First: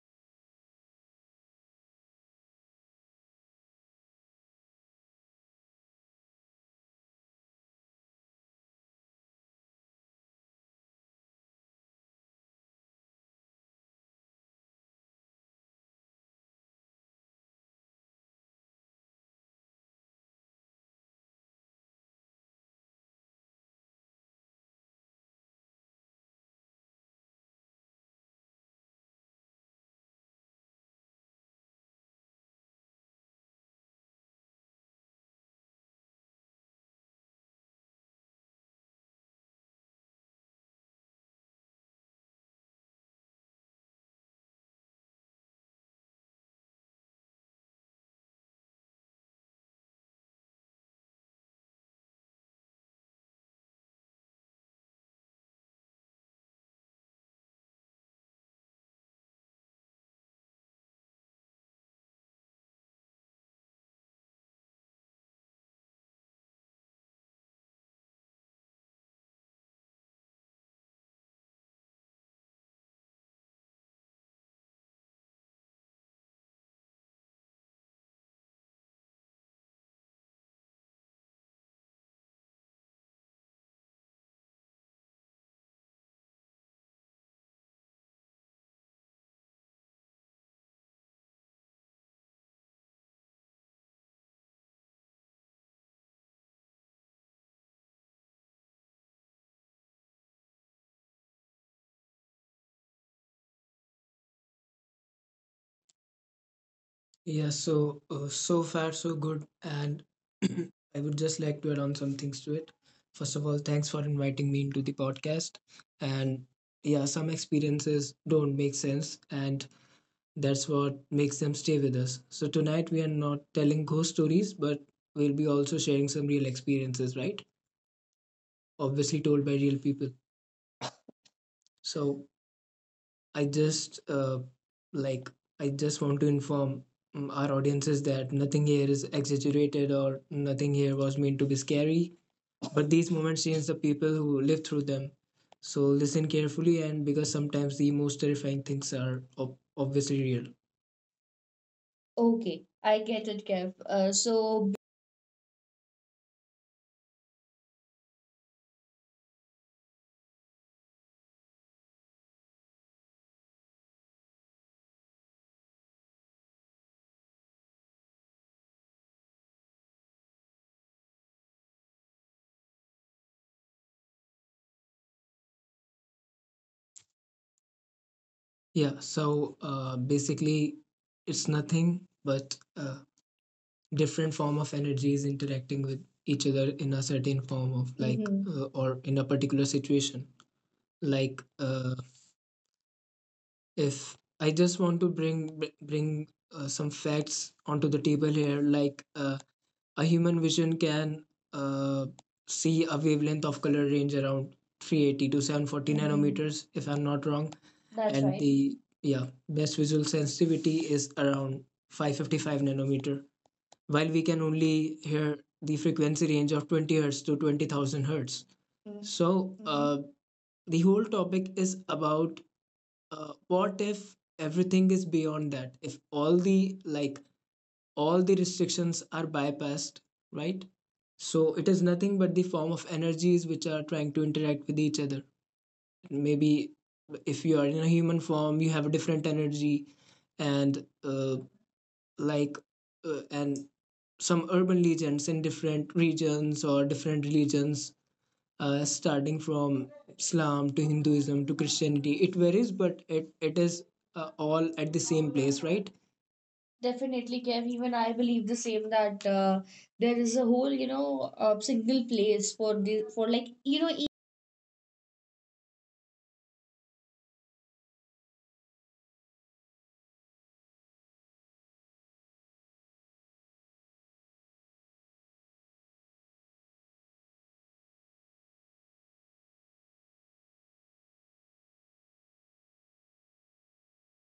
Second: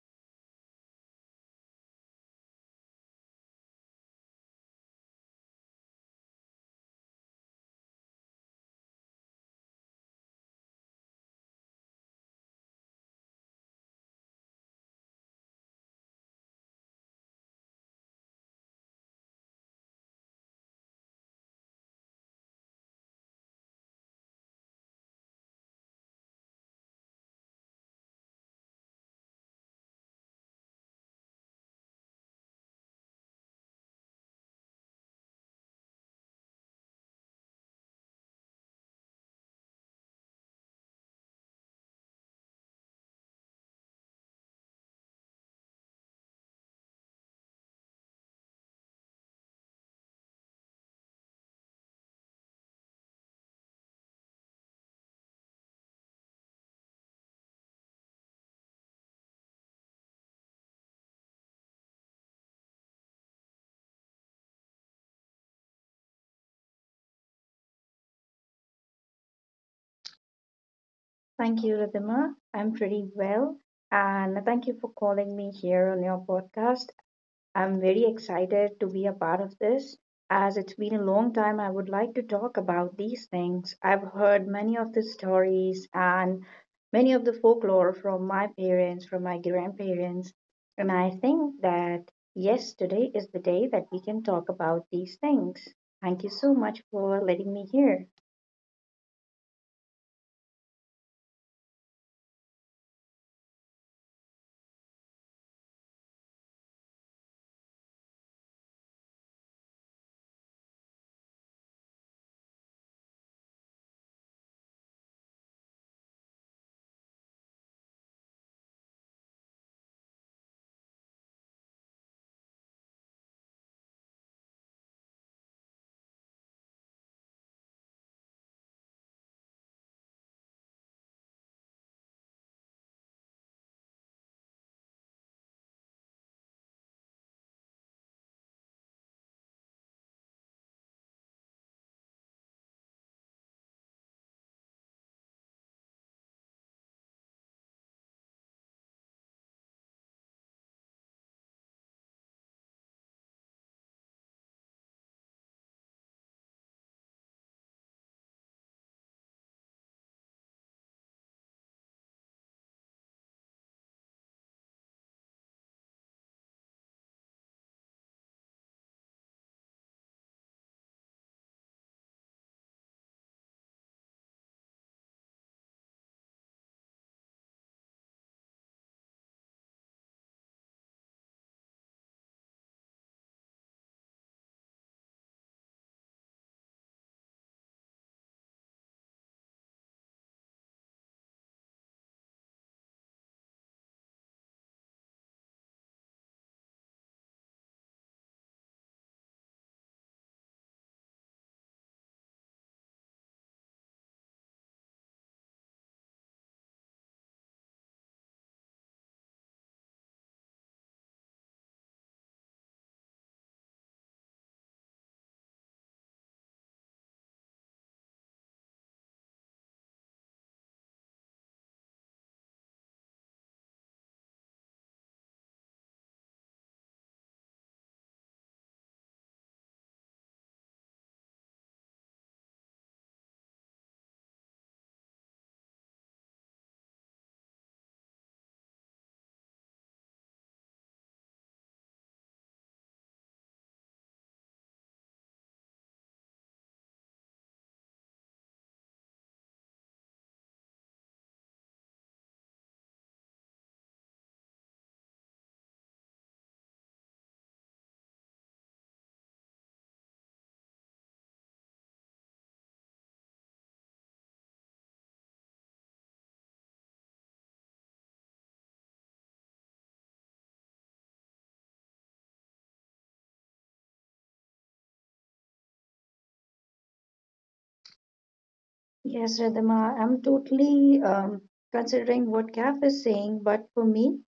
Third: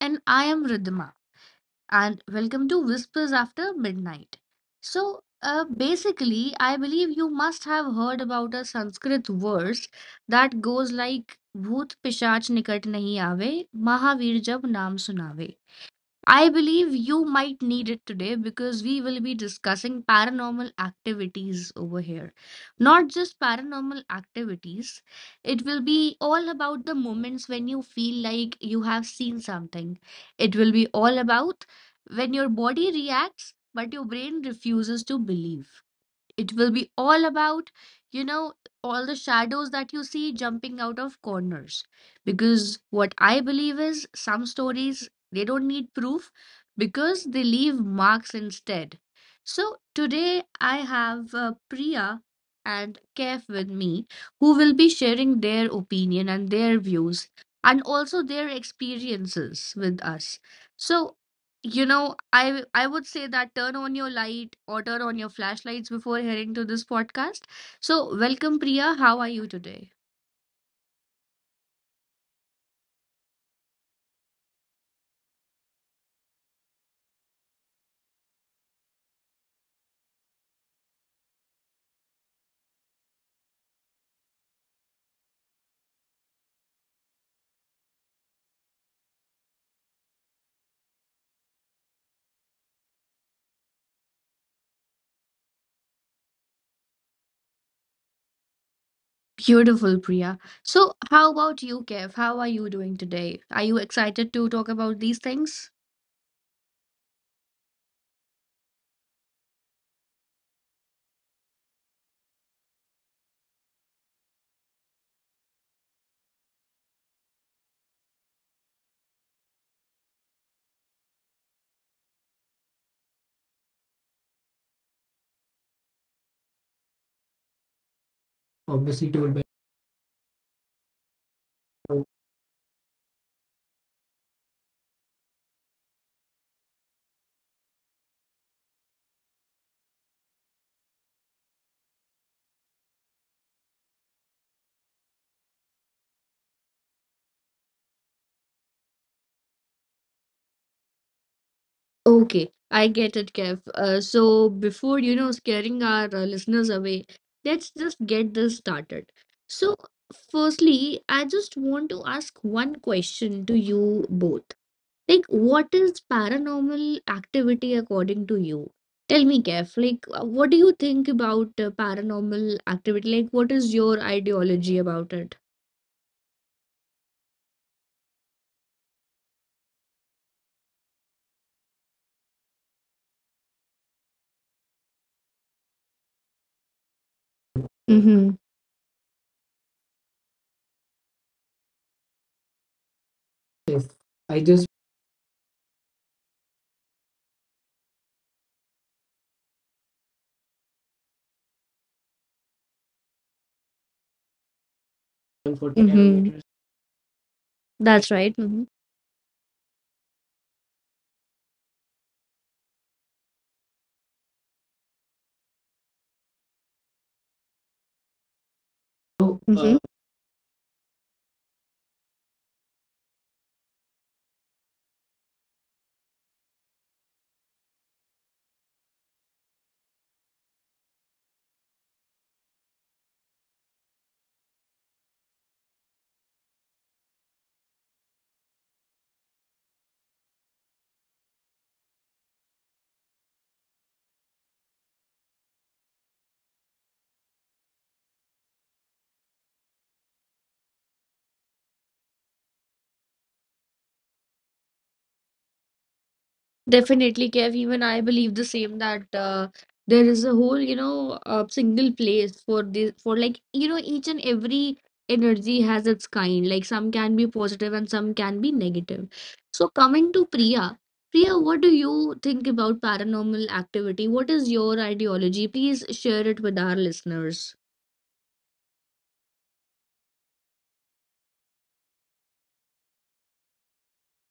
And I am Ridhima. And welcome to Whispers After Midnight. So, basically, I believe you must have heard about a Sanskrit verse that goes like, Bhoot pishach nikat nahi aave, Mahavir jab naam sunave. I believe you might need it today because we will be discussing paranormal activities over here. Not just paranormal activities, it will be all about the moments when you feel like you have seen something. It will be all about when your body reacts but your brain refuses to believe. It will be all about you know all the shadows that you see jumping out of corners, because what I believe is some stories, they don't need proof because they leave marks instead. So today I have Priya and Kef with me, who will be sharing their opinion and their views and also their experiences with us. So I would say that turn on your light or turn on your flashlights before heading to this podcast. So, welcome, Priya. How are you today? Thank you, Ridhima. I'm pretty well. And thank you for calling me here on your podcast. I'm very excited to be a part of this. As it's been a long time, I would like to talk about these things. I've heard many of the stories and many of the folklore from my parents, from my grandparents. And I think that, yes, today is the day that we can talk about these things. Thank you so much for letting me here. Beautiful, Priya. So, how about you, Kev? How are you doing today? Are you excited to talk about these things? Yeah, so so far so good, and I would just like to add on some things to it. First of all, thanks for inviting me into the podcast. And yeah, some experiences don't make sense, and that's what makes them stay with us. So tonight we are not telling ghost stories, but we'll be also sharing some real experiences, right? Obviously, Obviously told told by real people. by. So I just uh, like I just want to inform our audiences that nothing here is exaggerated or nothing here was meant to be scary. But these moments change the people who live through them. So listen carefully, and because sometimes the most terrifying things are obviously real. Okay. Okay, I I get get it, it, Kev. Kev. Uh, so before, scaring our listeners away, let's just get this started. So, firstly, I just want to ask one question to you both. Like, what is paranormal activity according to you? Tell me, Kef, like, what do you think about paranormal activity? Like, what is your ideology about it? Yeah. So basically, it's nothing but. Different form of energies interacting with each other in a certain form of like. Mm-hmm. Mm-hmm. Or in a particular situation like, if Yes, I I just just want to bring some facts onto the table here, like a human vision can uh, see a wavelength of color range around 380 to for. 740 Mm-hmm. nanometers, if I'm not wrong. That's That's and right. right. Mm-hmm. The yeah best visual sensitivity is around 555 nanometer, while we can only hear the frequency range of 20 hertz to 20,000 hertz. Mhm. So, So, uh, the whole topic is about, what if everything is beyond that? If all the restrictions are bypassed, right? So it is nothing but the form of energies which are trying to interact with each other. Maybe if you are in a human form, you have a different energy, and uh, like and some urban legends in different regions or different religions, starting from Islam to Hinduism to Christianity. It varies, but it is all at the same place, right? definitely, Definitely, Kev. Kev. Even Even I I believe believe the the same same that that, there there is is a a whole, whole, single single place place for for this, the for for like, like you know each and every energy has its kind. Like, some can be positive and some can be negative. So coming to Priya, what do you think about paranormal activity? What is your ideology? Please share it with our listeners. Yes, Ridhima, I'm totally considering what Kath is saying, but for me,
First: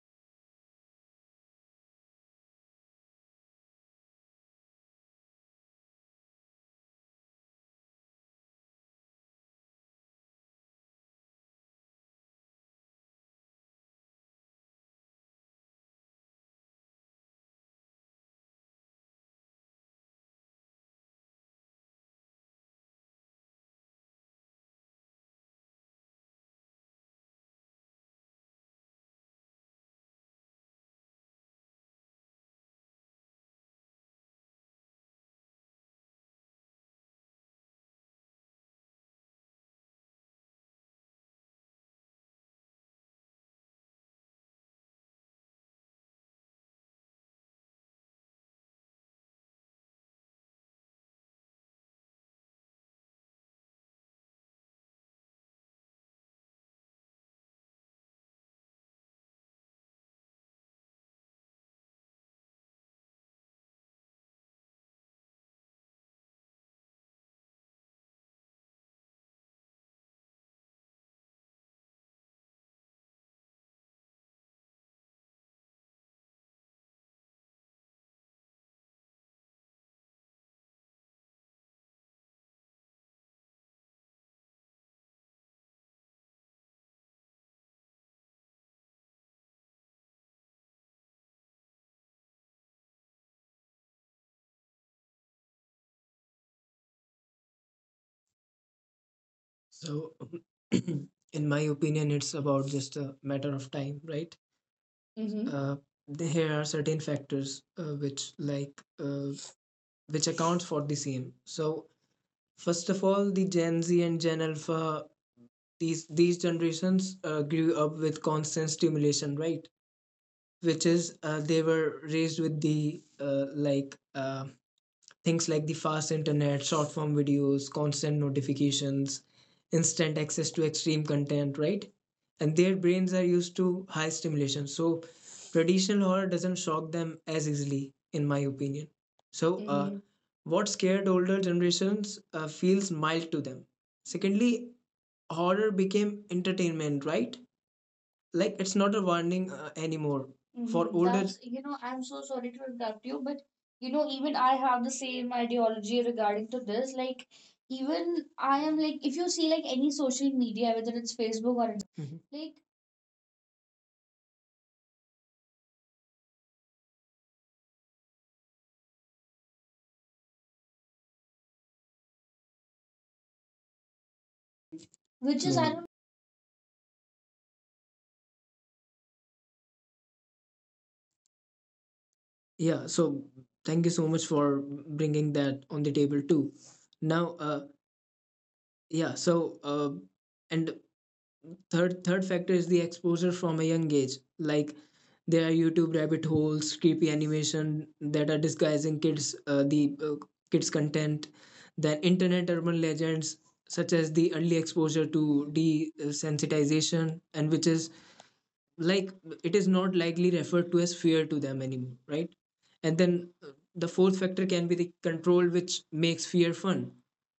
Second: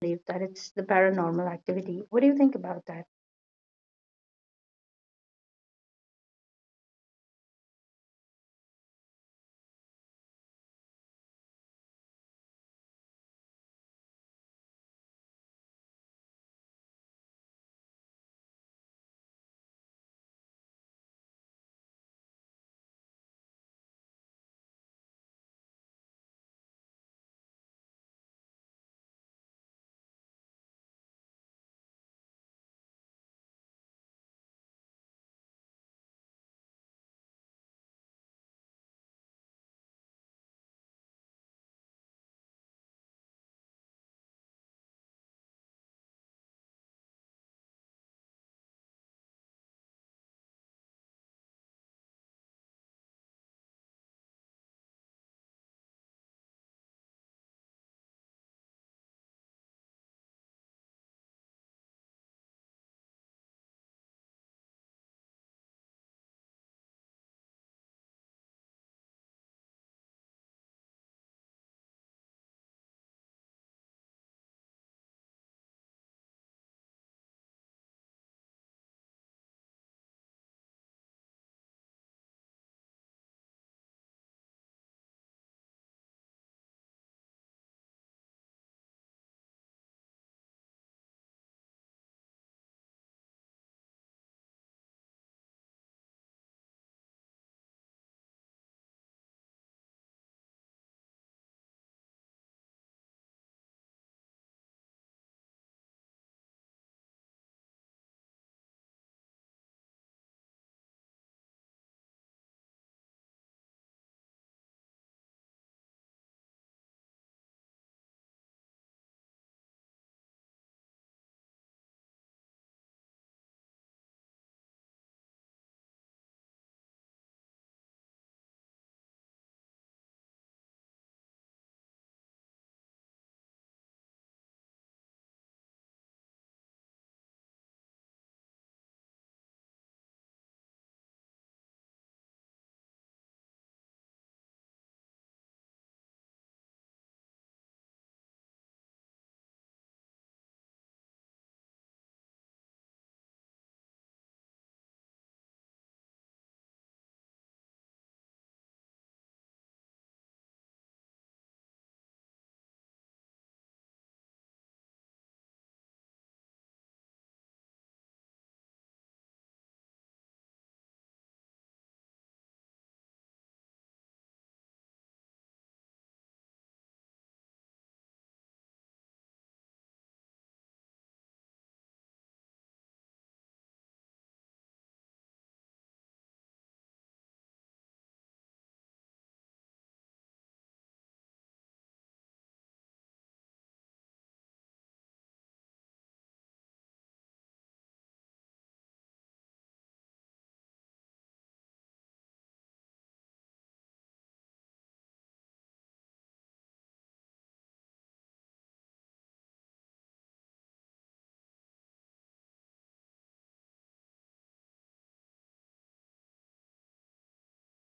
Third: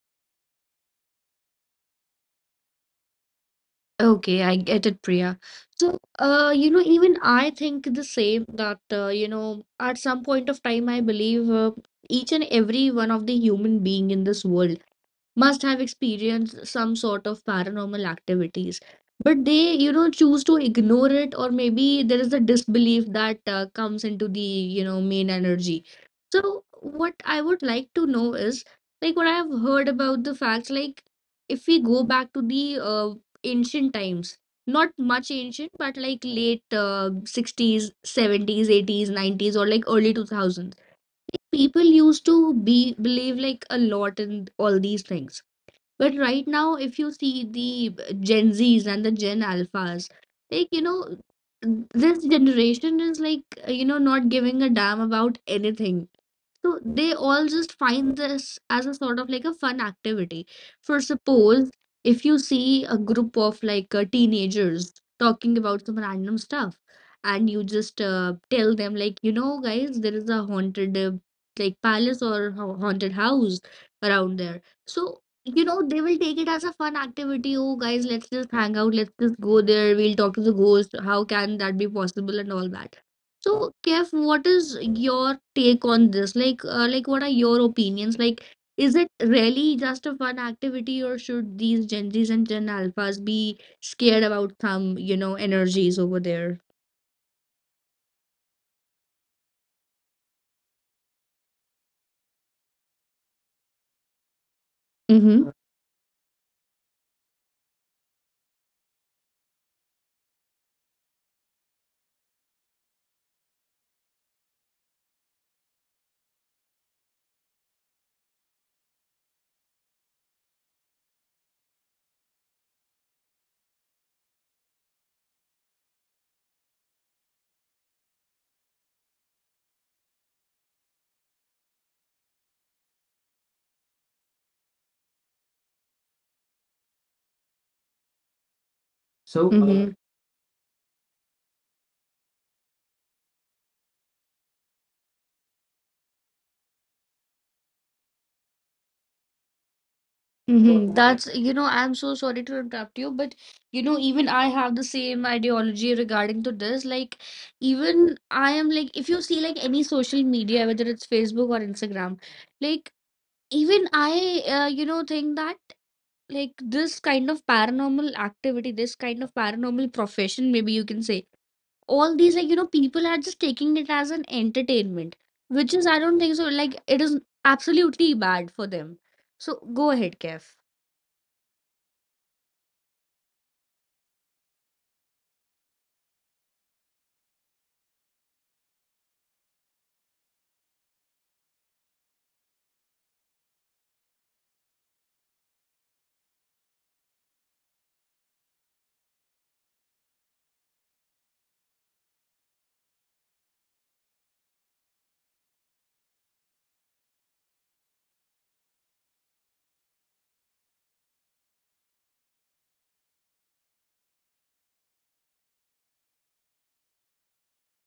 I believe that it's the paranormal activity. What do you think about that? Okay, I get it, Priya. So, even I think the same that, at some point of time, I believe each and every one of the human being in this world must have experienced some sort of paranormal activities, but they choose to ignore it, or maybe there is a disbelief that comes into the main energy. So what I would like to know is, like, what I have heard about the facts. Like, if we go back to the ancient times, not much ancient but like late 60s, 70s, 80s, 90s, or like early 2000s, people used to be believe like a lot in all these things. But right now, if you see the Gen Zs and the Gen Alphas, like, you know, this generation is like, not giving a damn about anything. So they all just find this as a sort of like a fun activity. For suppose, if you see a group of like teenagers talking about some random stuff, and you just tell them like, guys, there is a haunted like palace or haunted house around there. So they will take it as a fun activity. Oh, guys, let's just hang out. Let's just go there. We'll talk to the ghost. How can that be possible and all that? So, Kev, what is your take on this? Like, what are your opinions? Like, is it really just a fun activity, or should these Gen Zs and Gen Alphas be scared about some, energies over there? So, in my opinion, it's about just a matter of time, right? Mhm. Mm-hmm. There are certain factors, which accounts for the same. So first of all, the Gen Z and Gen Alpha, these generations grew up with constant stimulation, right? Which is, they were raised with the, things like the fast internet, short form videos, constant notifications, instant access to extreme content, right? And their brains are used to high stimulation. So traditional horror doesn't shock them as easily, in my opinion. So, So, uh, Mhm. what scared older generations feels mild to them. Secondly, horror became entertainment, right? Like it's not a warning anymore Mm-hmm. for Mm-hmm. Mhm older. That's, That's, you know, I'm I'm so so sorry sorry to to interrupt interrupt you, you, but but you know, even even I I have the have the same same ideology ideology regarding regarding to to this. this. Like, Like, even even I I am am like, like, if if you you see see like like any any social social media, media, whether whether it's it's Facebook Facebook or or Instagram, Mhm. Like, like even I, think that. Like, this kind of paranormal activity, this kind of paranormal profession, maybe you can say, all these, like, people are just taking it as an entertainment, which which is, I is, I don't. don't think so. Like, it is absolutely bad for them. So go ahead, Kev. Yeah, so thank you so much for bringing that on the table too. Now, uh yeah so uh and third, third factor is the exposure from a young age. Like there are YouTube rabbit holes, creepy animation that are disguising kids, the kids content. Then internet urban legends, such as the early exposure to desensitization, and which is like, it is not likely referred to as fear to them anymore, right? And then, the fourth factor can be the control which makes fear fun.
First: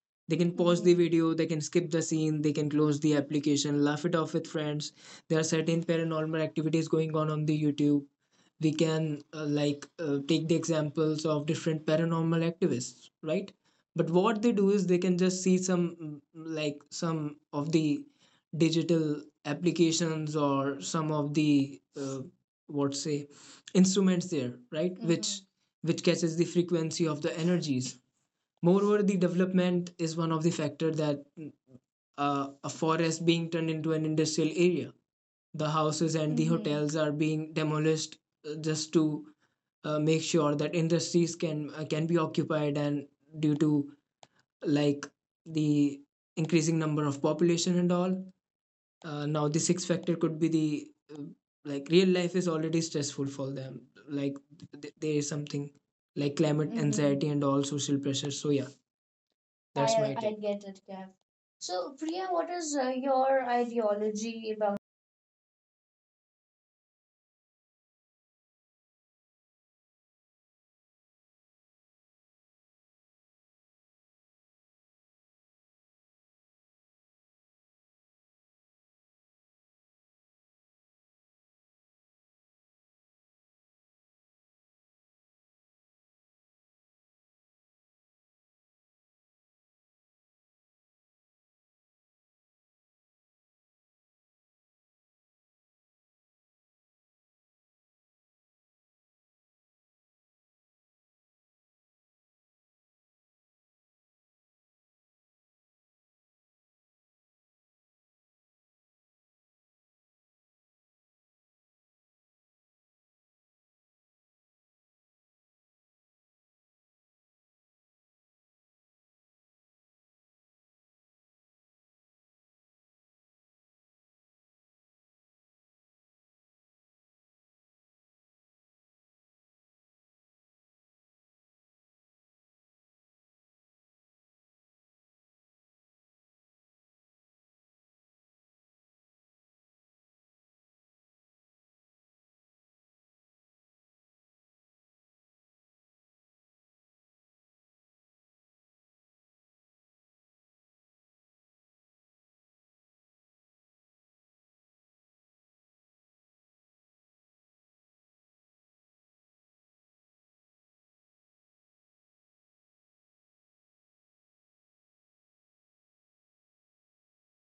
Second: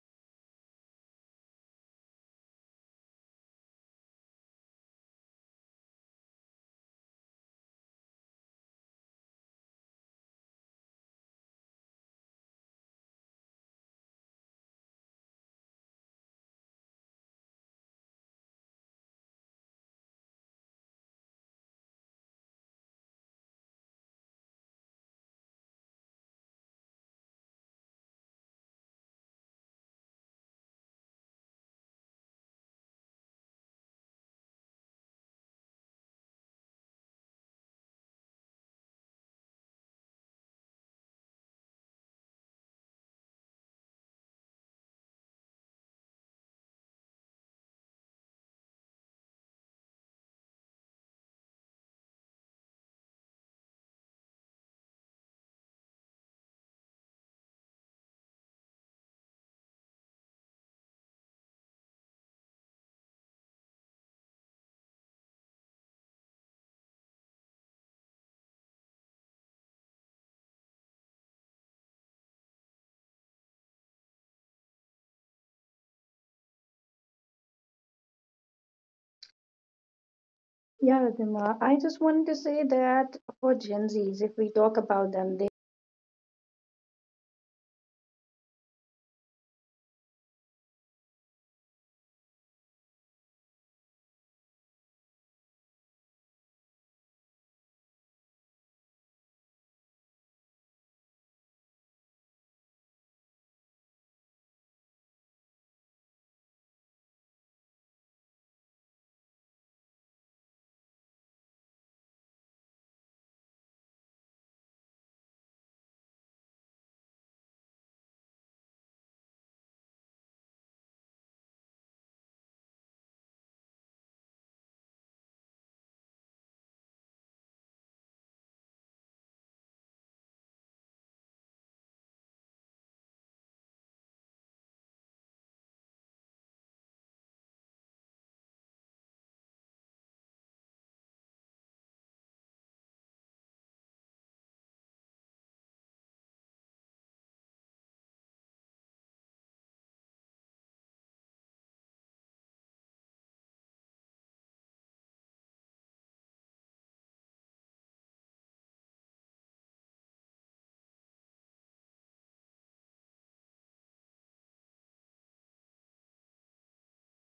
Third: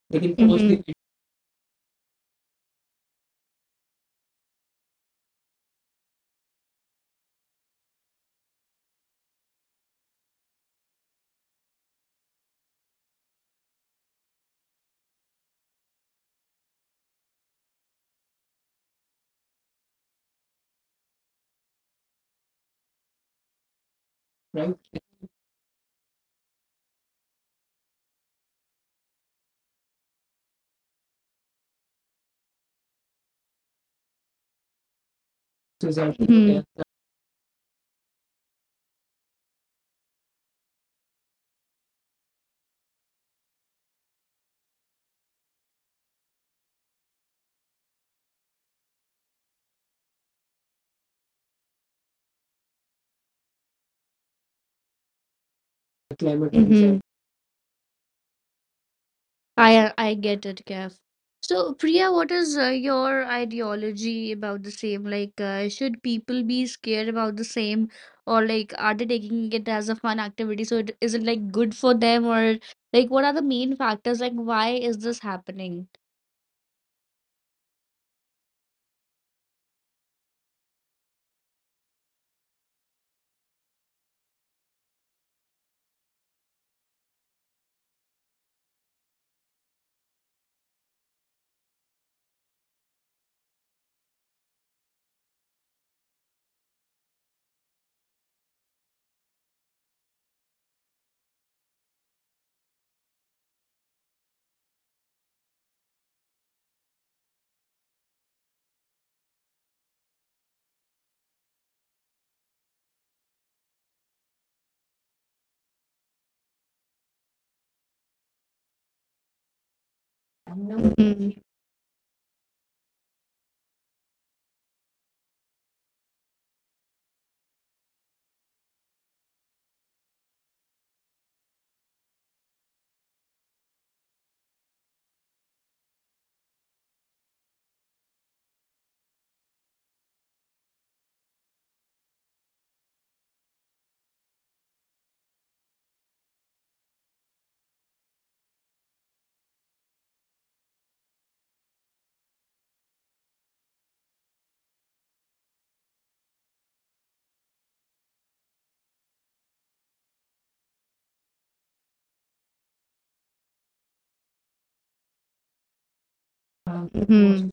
They can They can pause. pause Mhm. The Mhm video, they can skip the scene, they can close the application, laugh it off with friends. There are certain paranormal activities going on the YouTube. We can, take the examples of different paranormal activists, right? But what they do is they can just see some, like some of the digital applications or some of the, what say instruments there, Right? right? Which Mm-hmm. which catches the frequency of the energies. Moreover, the development is one of the factor, that, a forest being turned into an industrial area, the So that, houses and the Mm-hmm. Mhm, yeah, hotels are being demolished, just to make sure that industries can, can be occupied, and due to, like, the increasing number of population and all. Now, the sixth factor could be the, uh, like real life is already stressful for them. Like, there is something the like climate. climate Mhm. anxiety and all social pressure. So yeah, I that's I I my I get take it, get it, Kev. Kev. So, So, Priya, what Priya, is what is your your ideology ideology about the about? same? Like, should people be scared about the same, or like, are they taking it as a fun activity? So, is it like good for them, or like, what are the main factors? Like, why is this happening? Yeah, Ridhima, I just wanted to say that for Gen Zs, if we talk about them, they Mhm. Mhm.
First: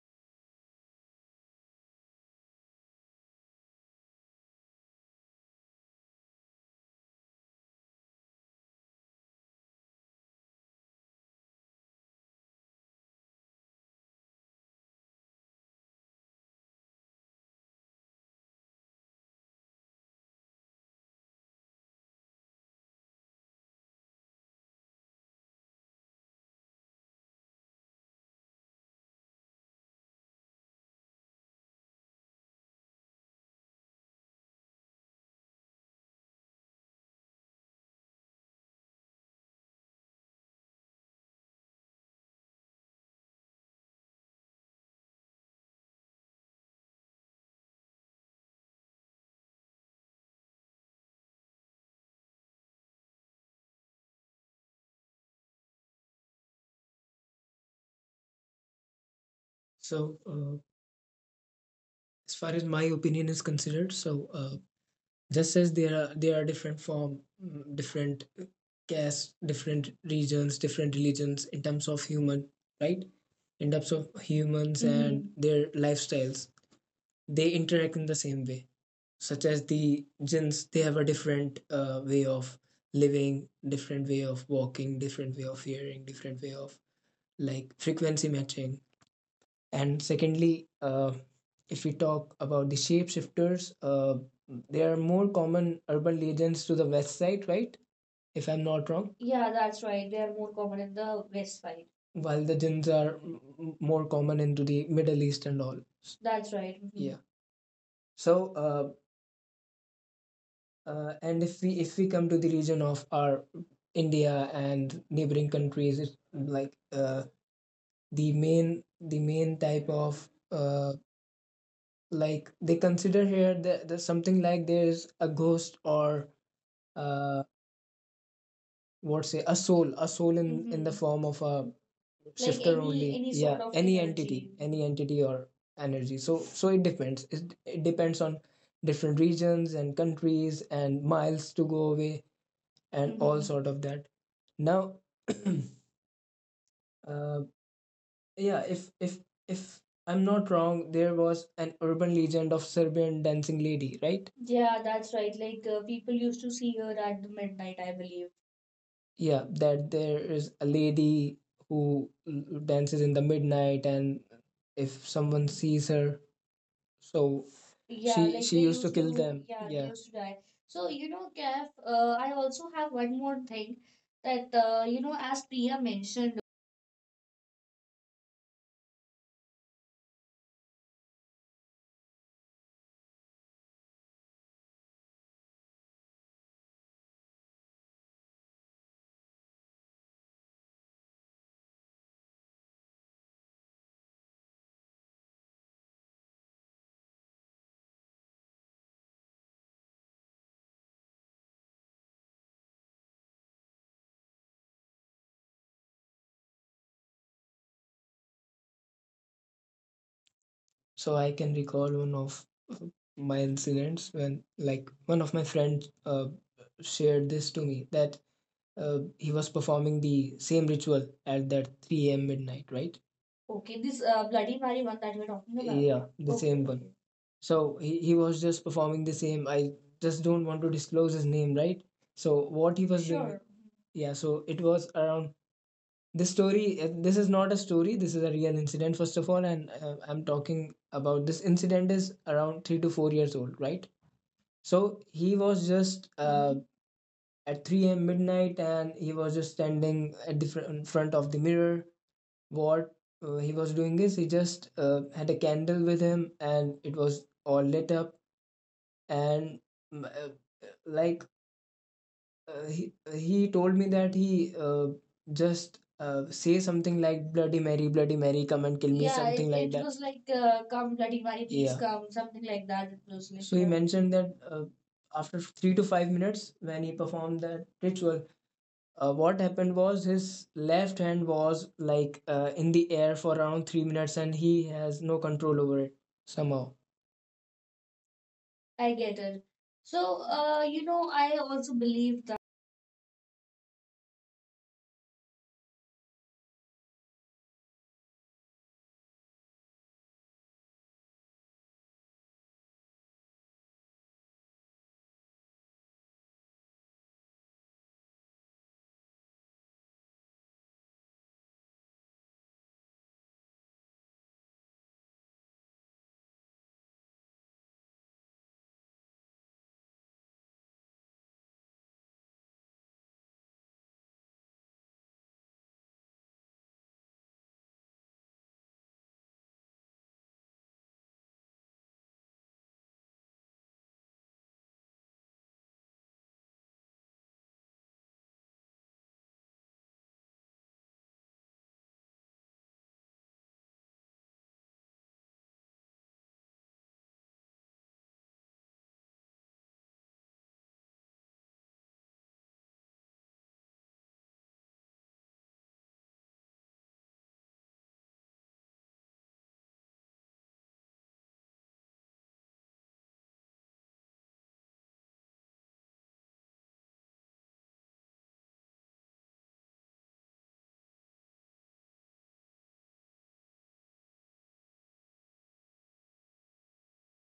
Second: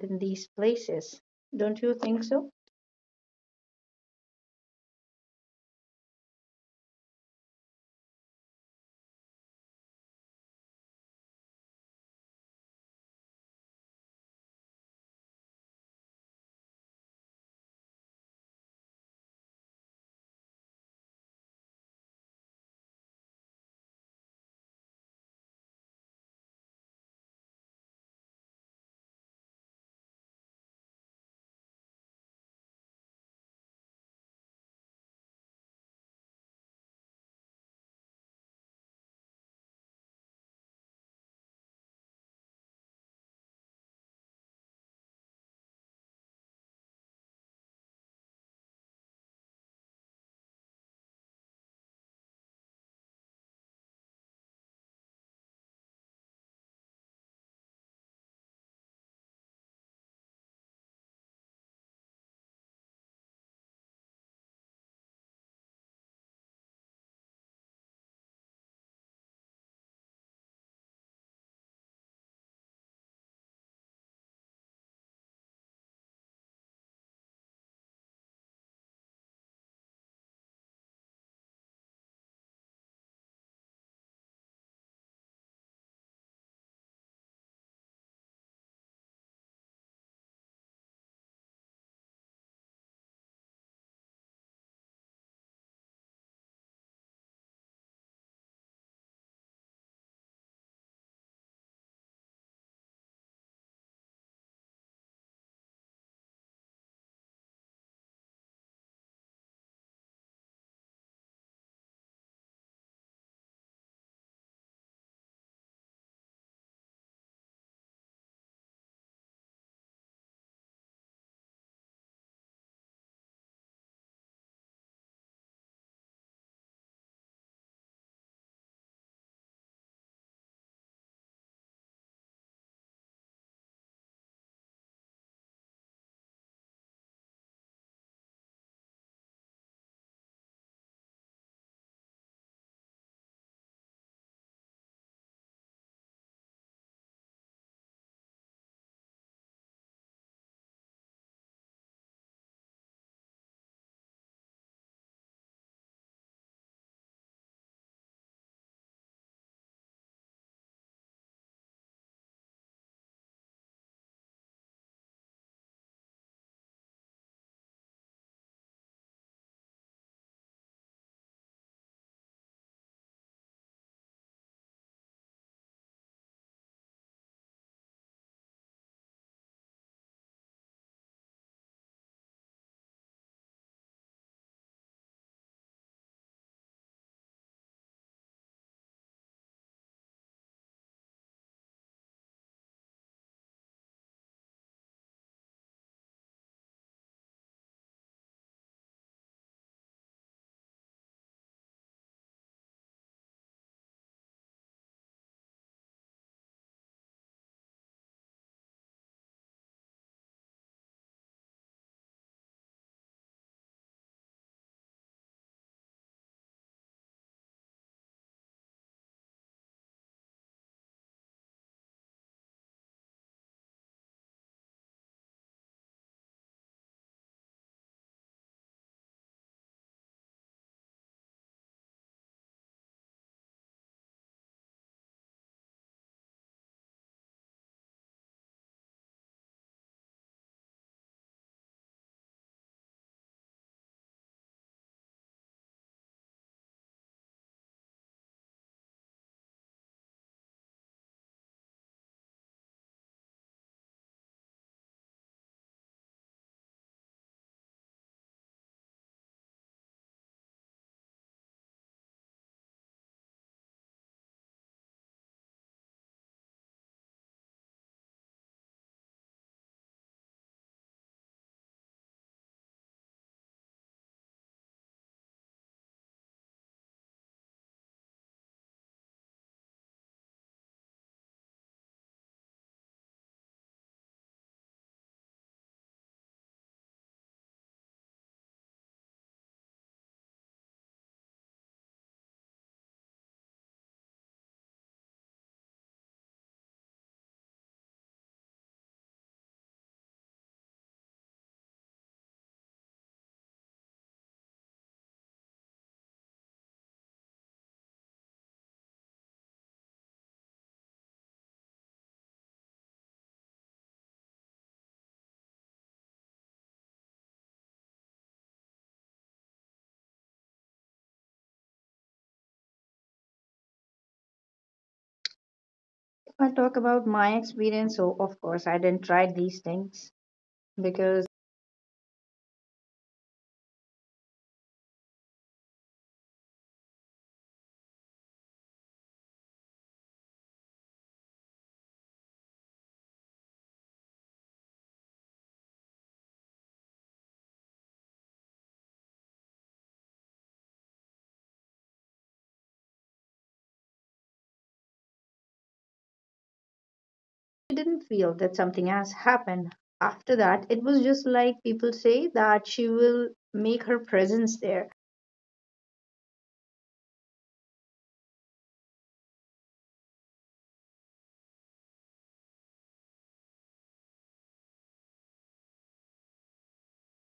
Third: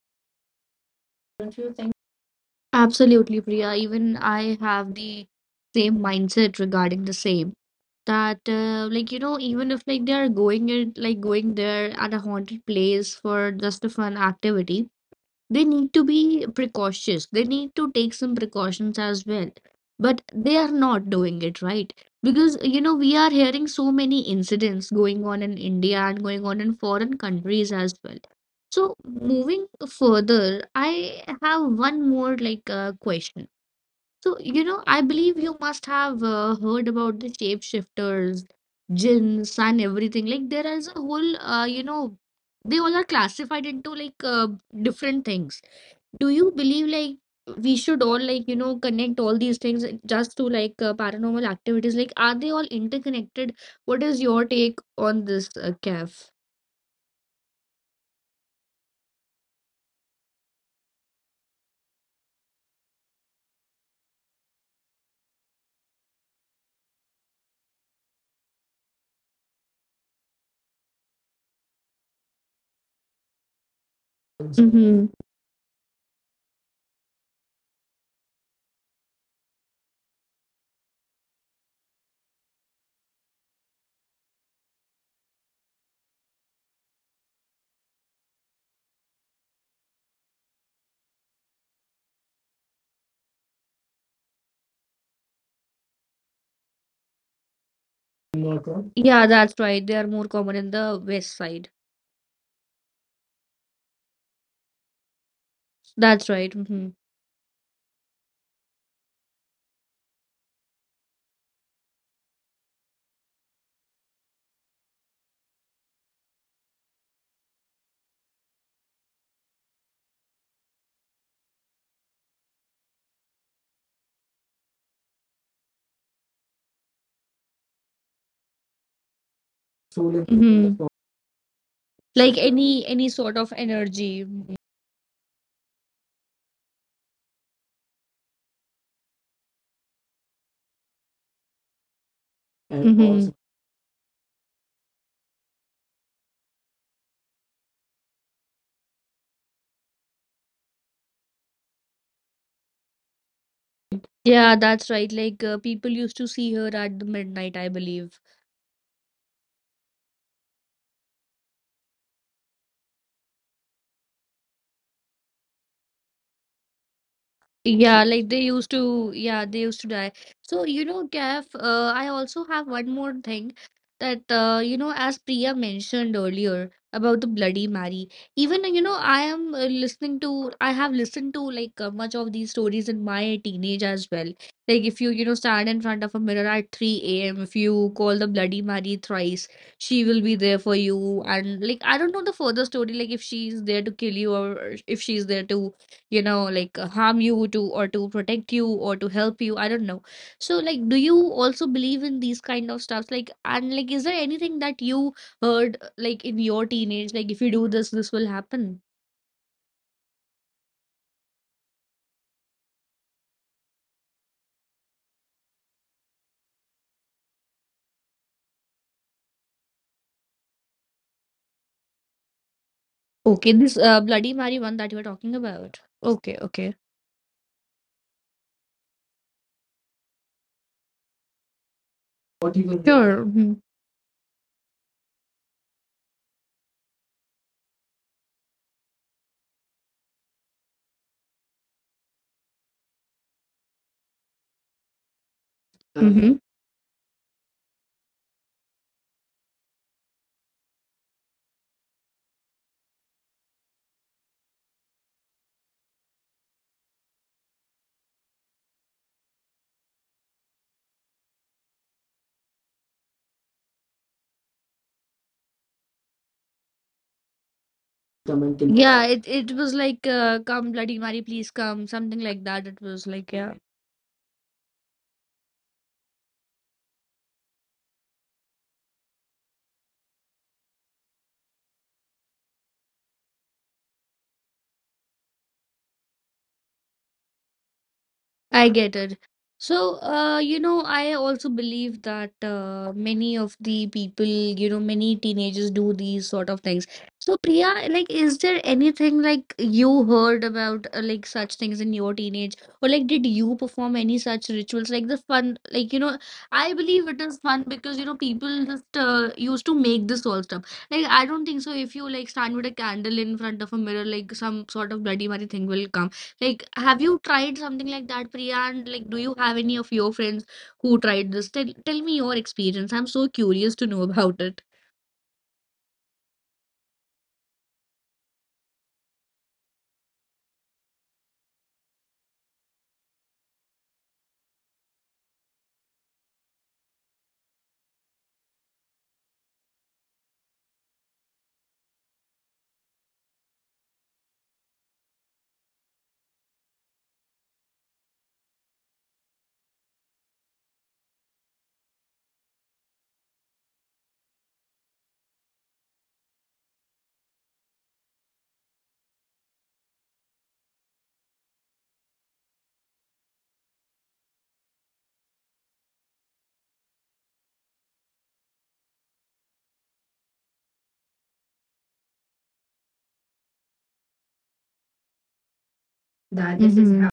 in these places. Don't you think so? Absolutely, Priya. Even I have the same mindset regarding the same, that like even if like they are going it like going there at a haunted place for just a fun activity, they need to be precautious, they need to take some precautions as well, but they are not doing it, right? Because we are hearing so many incidents going on in India and going on in foreign countries as well. So moving further, I have one more like question. So, I believe you must have heard about the shapeshifters, jinns, and everything. Like, there is a whole, they all are classified into like different things. Do you believe like we should all like, connect all these things just to like paranormal activities? Like, are they all interconnected? What is your take on this, Kef? So, as far as my opinion is considered, so, just as there are different form, different castes, different regions, different religions, in terms of human, right? In terms of humans Mm-hmm. and their lifestyles, they interact in the same way, such as the jinns. They have a different way of living, different way of walking, different way of hearing, different way of, like, frequency matching. And secondly, if we talk about the shapeshifters, they are more common urban legends to the west side, right? If I'm not wrong. Yeah, Yeah, that's that's right. right. They They are are more more common common in in the the west west side. side. While the jinns are more common into the Middle East and all. That's That's right. right. Mhm. Yeah. So, and if we come to the region of our India and neighboring countries, it's like, the main type of, like, they consider here the something like there is a ghost or, uh what say a soul, a soul in the Mm-hmm. form of a, like, Like shifter, any, any only any any, sort yeah, sort of of any entity energy. energy. Any entity or energy. So, so it depends, it depends on different regions and countries and miles to go away And and hmm, all also, sort of that. Now, uh, yeah, if I'm not wrong, there was an urban legend of Serbian dancing lady, right? yeah, Yeah, that's that's right. right. Like Like, people people used used to to see see her her at at the the midnight, midnight, I I believe. believe. Yeah, that there is a lady who dances in the midnight, and if someone sees her, so, yeah, she, Yeah, like, like she they they used to used used kill to, to, them, yeah, yeah, they they yeah used used to to die. die. So, So, you know, Kev, Gav, I I also also have have one one more more thing, thing that, that, as as Priya Priya mentioned mentioned, earlier about the Bloody Mary, even, I am listening to, I have listened to like much of these stories in my teenage as well. Like, if you, stand in front of a mirror at 3 a.m., if you call the Bloody Mary thrice, she will be there for you. And, like, I don't know the further story, like, if she's there to kill you or if she's there to like harm you to or to protect you or to help you. I don't know. So, like, do you also believe in these kind of stuffs? Like, and like, is there anything that you heard like in your teenage, like, if you do this, this will happen? so I can recall one of uh, my incidents, when like one of my friends shared this to me that, he was performing the same ritual at that 3 a.m. midnight, right? Okay, Okay, this this Bloody Bloody Mary Mary one one that that you were we're talking talking about. Yeah, about. the okay, Okay, same one, okay. okay. So he was just performing the same. I just don't want to disclose his name, right? So what What he you will was do. doing. Sure. Sure. Hmm, Yeah, so it was around this story, this is not a story, this is a real incident, first of all, and, I'm talking about this incident is around 3 to 4 years old, right? So he was just mhm. Mhm. at 3 a.m. midnight, and he was just standing at the in front of the mirror. What, he was doing is, he just had a candle with him, and it was all lit up, and mm, uh, like, he, he told me that he, just, say something like Bloody Mary, Bloody Mary, come Comment and kill in. me. Yeah, Yeah, it, it something it, like it it that was was like like, come come Bloody Bloody Mary, Mary, please, please yeah come, come, something something like like that. that. It It was was like. like, So he yeah. mentioned that, after 3 to 5 minutes when he performed that ritual, what happened was, his left hand was like, in the air for around 3 minutes, and he has no control over it somehow. I I get get it. it. So, So, you know, I I also also believe believe that. that many of the people, many teenagers do these sort of things. So, Priya, like, is there anything like you heard about like such things in your teenage, or like, did you perform any such rituals? Like the fun, like, I believe it is fun because, people just used to make this all stuff. Like, I don't think so. If you like stand with a candle in front of a mirror, like some sort of Bloody Mary thing will come. Like, have you tried something like that, Priya? And like, do you have any of your friends who tried this? Tell me your experience. I'm so curious to know about it. If I talk about my experience, so of course I didn't try these things because I didn't feel that something has happened. After that, it was just like people say that she will make her presence there. That is. Mhm.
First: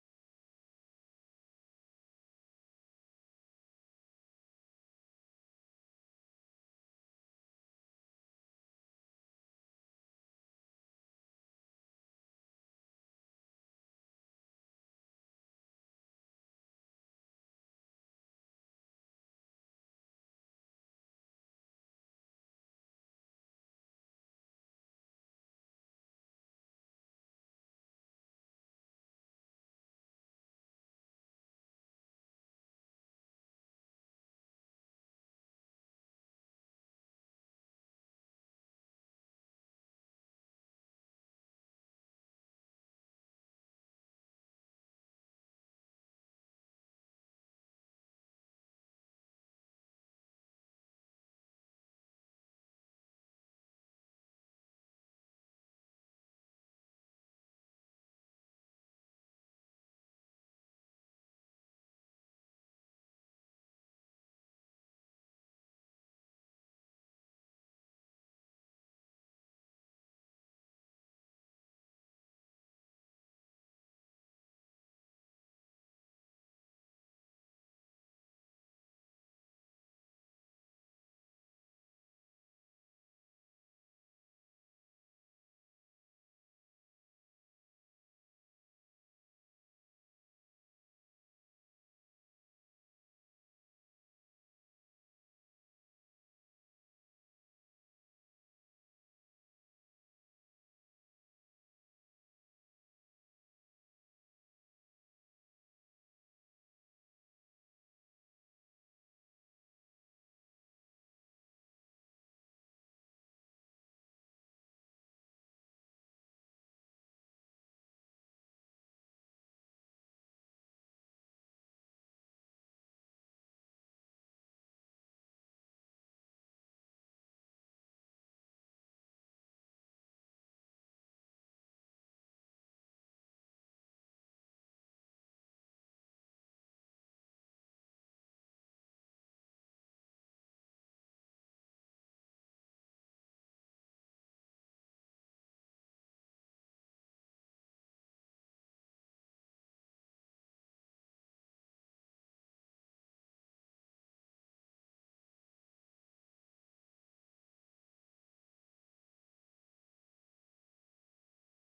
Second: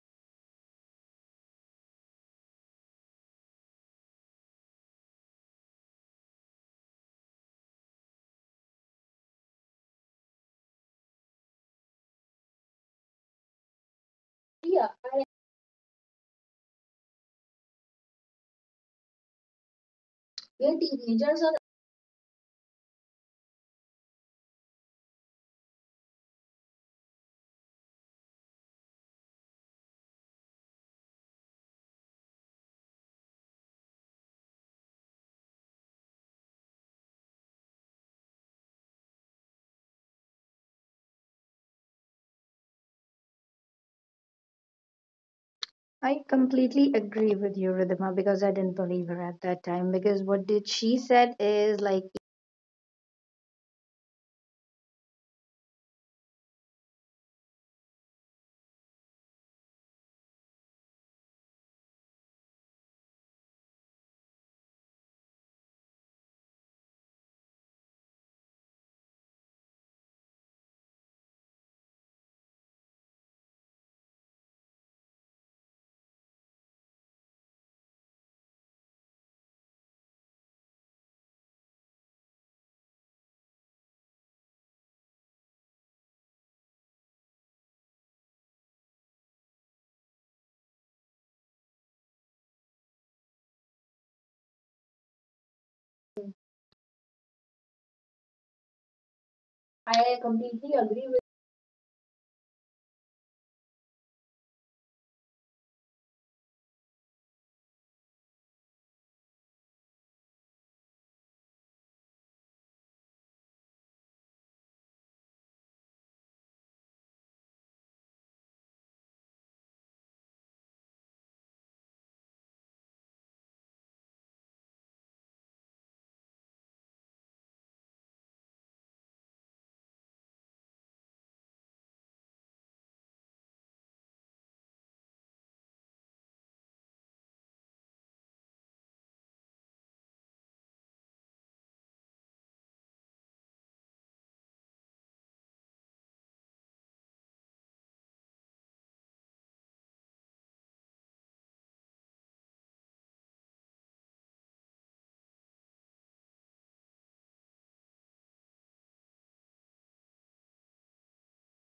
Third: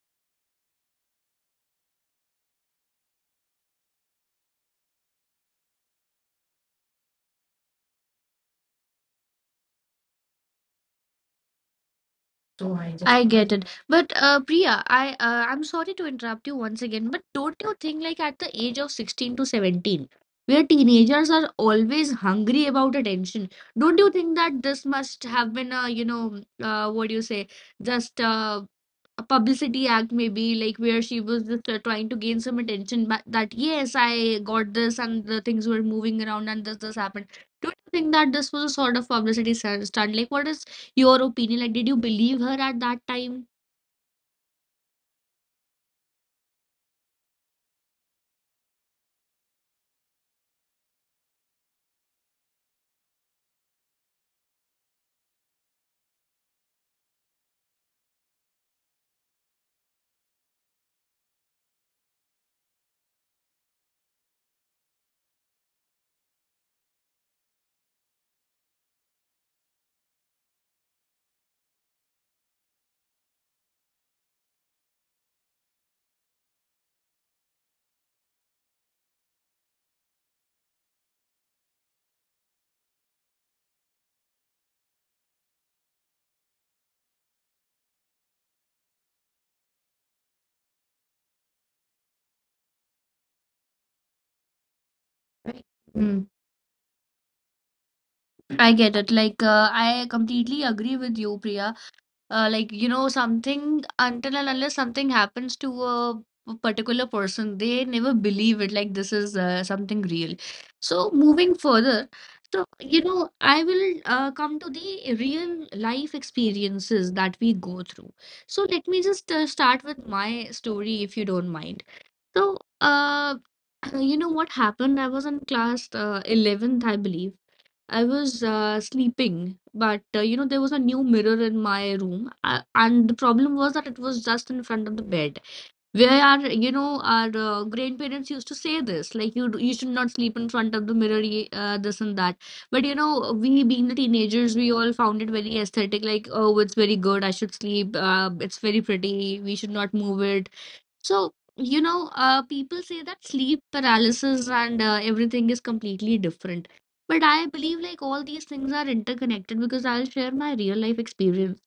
So I get it. But Priya, Yeah, I'm sorry to interrupt you once again, but don't you think like at the age of 16 to 17, where where teenagers teenagers are are. always hungry about attention, don't you think that this must have been a, what do you say, just a publicity act, maybe like where she was just trying to gain some attention, but that yes, I got this, and the things were moving around and this happened. Don't you think that this was a sort of publicity stunt? Like, what is your opinion, like, did you believe her at that time? I completely agree with you, Ridhima, because I didn't believe her at that time. Because what did she said is like Mm, I get it. Like, I I completely completely agree agree with. with you, Priya. Like, something, until and unless something happens to a particular person, they never believe it. Like, this is something real. So, moving further, I will come to the real life experiences that we go through. So, let me just start with my story, if you don't mind. So, you know what happened? I was in class 11th, I believe. I was sleeping, but there was a new mirror in my room, and the problem was that it was just in front of the bed. Where our grandparents used to say this, like you should not sleep in front of the mirror, this and that. But you know, we being the teenagers, we all found it very aesthetic, like, oh, it's very good, I should sleep, it's very pretty, we should not move it. So, people say that sleep paralysis and everything is completely different. But I believe like all these things are interconnected because I'll share my real life experience.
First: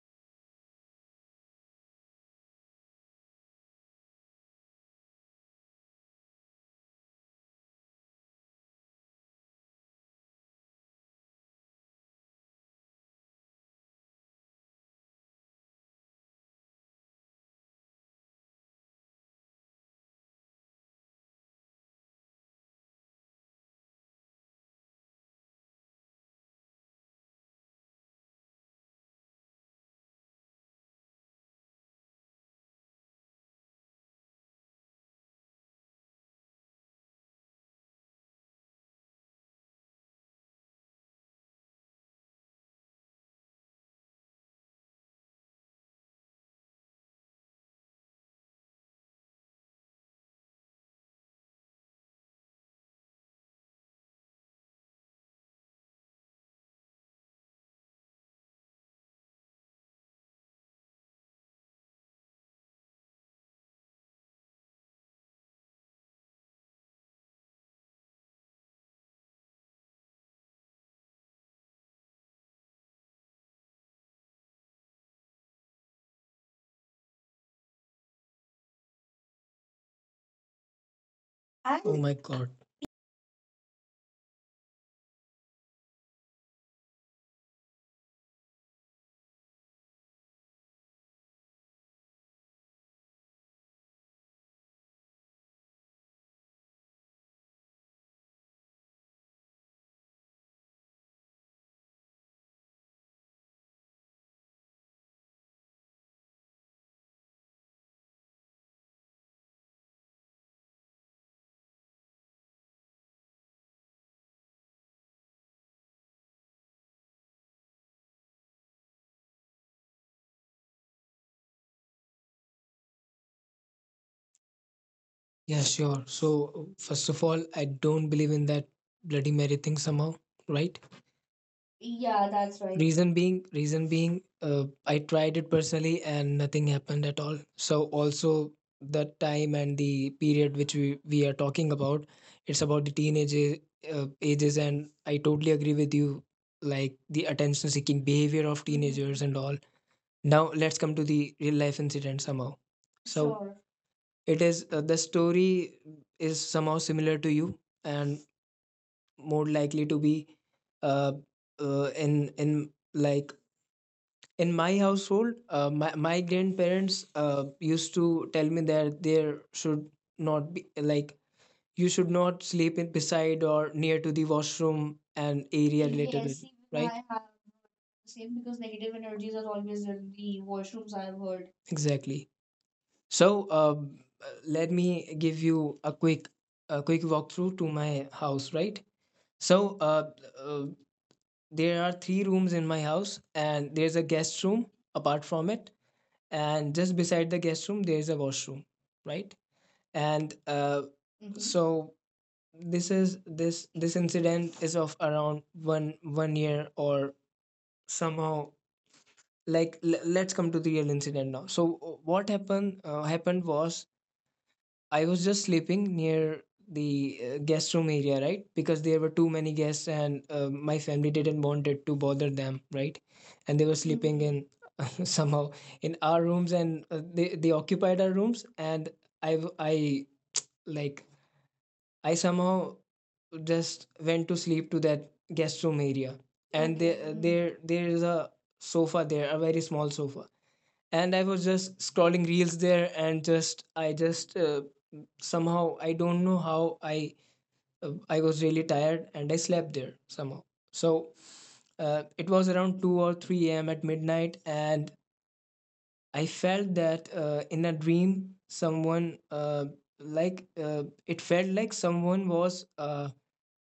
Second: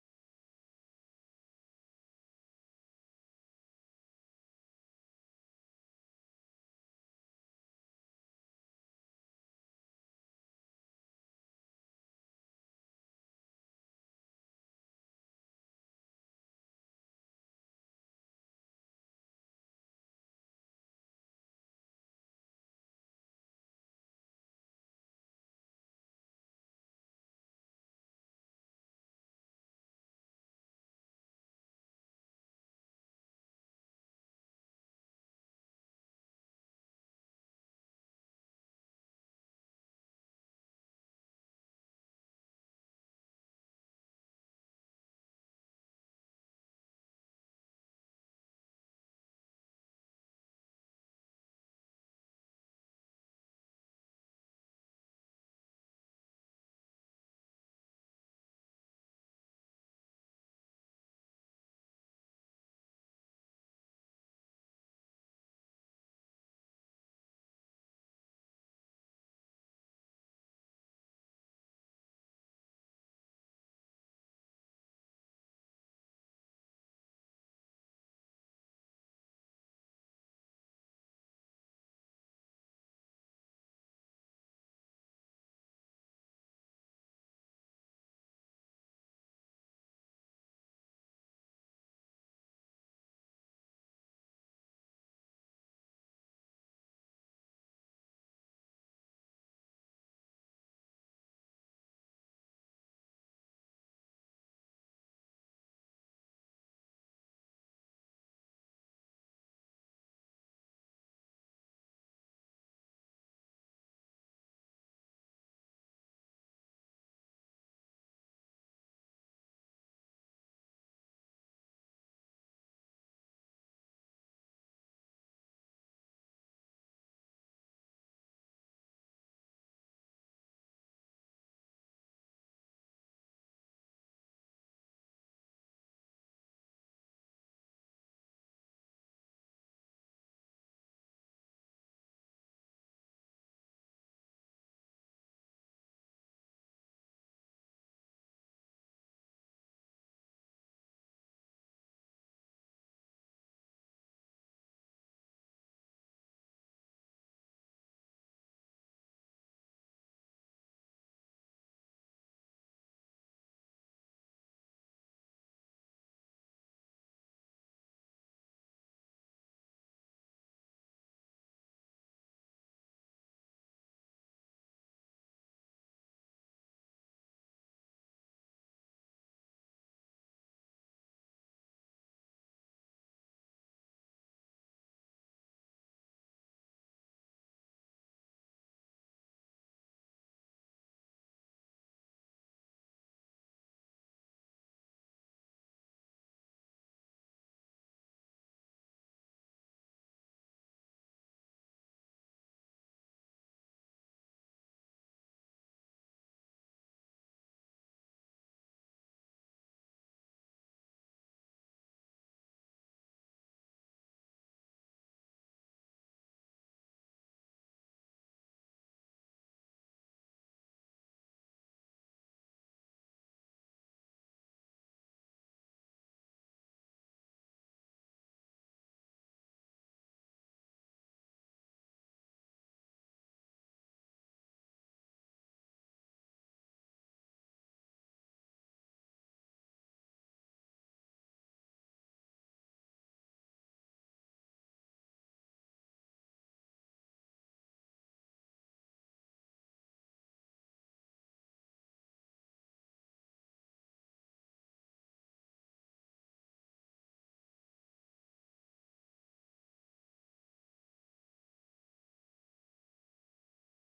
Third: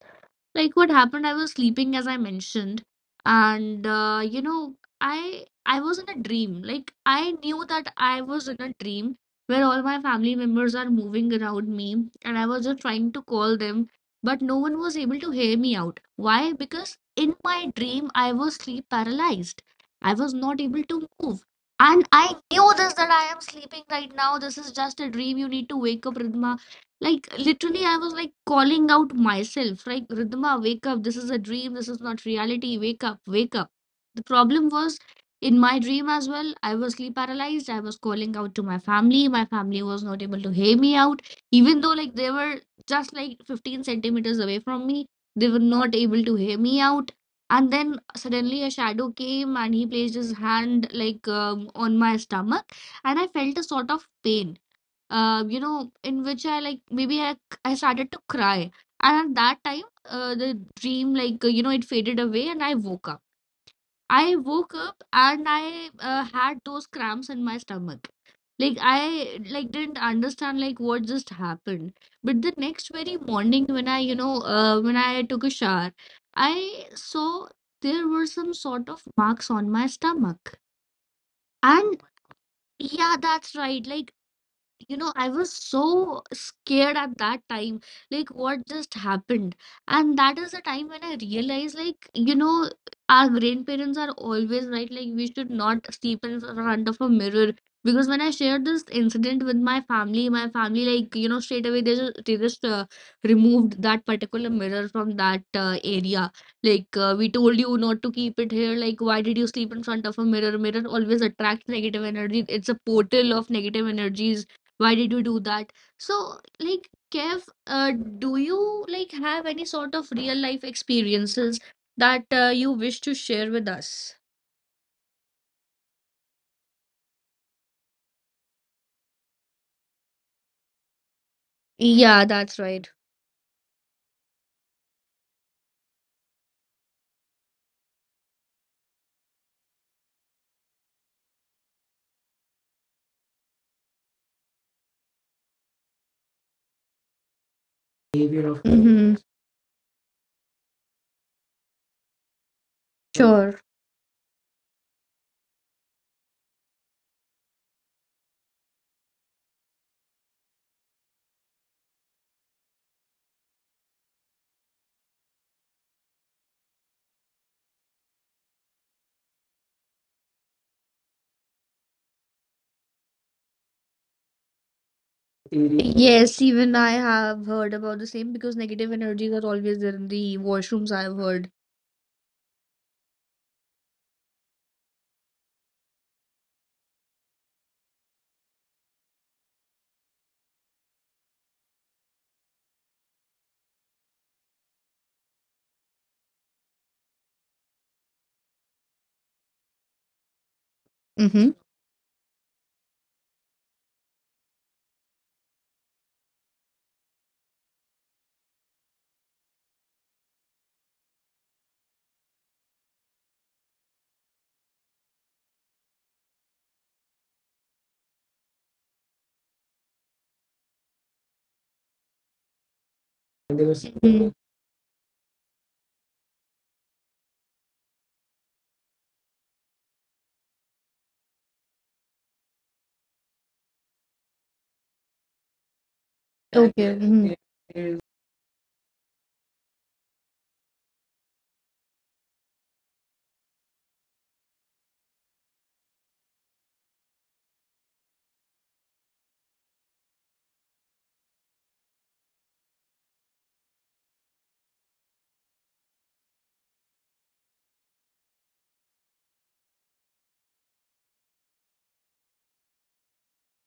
Like what happened, I was sleeping, as I mentioned. And i I was in a dream. Like I knew that I was in a dream, where all my family members are moving around me, and I was just trying to call them, but no one was able to hear me out. Why? Because in my dream I was sleep paralyzed. I was not able to move. And I knew this, that I am sleeping right now, this is just a dream, you need to wake up, Ridhima. Like literally, I was like calling out myself, like, Ridhima, wake up. This is a dream. This is not reality. Wake up, wake up. The problem was, in my dream as well, I was sleep paralyzed. I was calling out to my family. My family was not able to hear me out, even though like they were just like 15 centimeters away from me. They were not able to hear me out. And then suddenly a shadow came and he placed his hand like on my stomach, and I felt a sort of pain, in which I like maybe I started to cry. And at that time, the dream, like, it faded away and I woke up. I woke up and I had those cramps in my stomach. Like I didn't understand like what just happened. But the next very morning when I took a shower, I saw there were some sort of marks on my stomach. I oh my god. And yeah, that's right. Like you know, I was so scared at that time, like what just happened. And that is the time when I realized, like, you know, our grandparents are always right, like, we should not sleep in front of a mirror. Because when I shared this incident with my family, like, you know, straight away they just removed that particular mirror from that area. Like, we told you not to keep it here. Like, why did you sleep in front of a mirror? Mirror always attracts negative energy. It's a portal of negative energies. Why did you do that? So, like, Kev, do you like have any sort of real life experiences that you wish to share with us? Yeah, sure. So, first of all, I don't believe in that Bloody Mary thing somehow, right? Yeah, Yeah, that's right. that's right. Reason being, I tried it personally and nothing happened at all. So, also the time and the period which we are talking about, it's about the teenage, ages, and I totally agree with you, like the attention seeking behavior Behavior of of. teenagers Mm-hmm. and all. Now, let's come to the real life incident somehow. So, sure. Sure. It is, the story is somehow similar to you, and more likely to be, uh, in like in my household. My grandparents, used to tell me that there should not be like, you should not sleep in beside or near to the washroom and Area. area related with. Yes, Yes, it, even even I right? I have have heard about the the same same because because negative negative energies energies are are always always there in in the the washrooms. washrooms, I've I've heard. heard. Exactly. So, let me give you a quick, a quick walkthrough to my house, right? So, uh, there are three rooms in my house, and there's a guest room apart from it, and just beside the guest room there's a washroom, right? And, Mm-hmm. so this is this this incident is of around one year or somehow. Like, let's come to the real incident now. So, what happened, happened was, I was just sleeping near the guest room area, right? Because there were too many guests, and my family didn't wanted to bother them, right? And they And there were was. sleeping Hmm. Mm-hmm. in somehow in our rooms, and they occupied our rooms, and I w- I like, I somehow just went to sleep to that guest room area, and okay, Okay. there, Mm-hmm. there is uh, a sofa there, a very small sofa, and I was just scrolling reels there, and just I just, somehow I don't know how I, I was really tired, and I slept there somehow. So, it was around 2 or 3 a.m. at midnight, and I felt that, in a dream someone, it felt like someone was,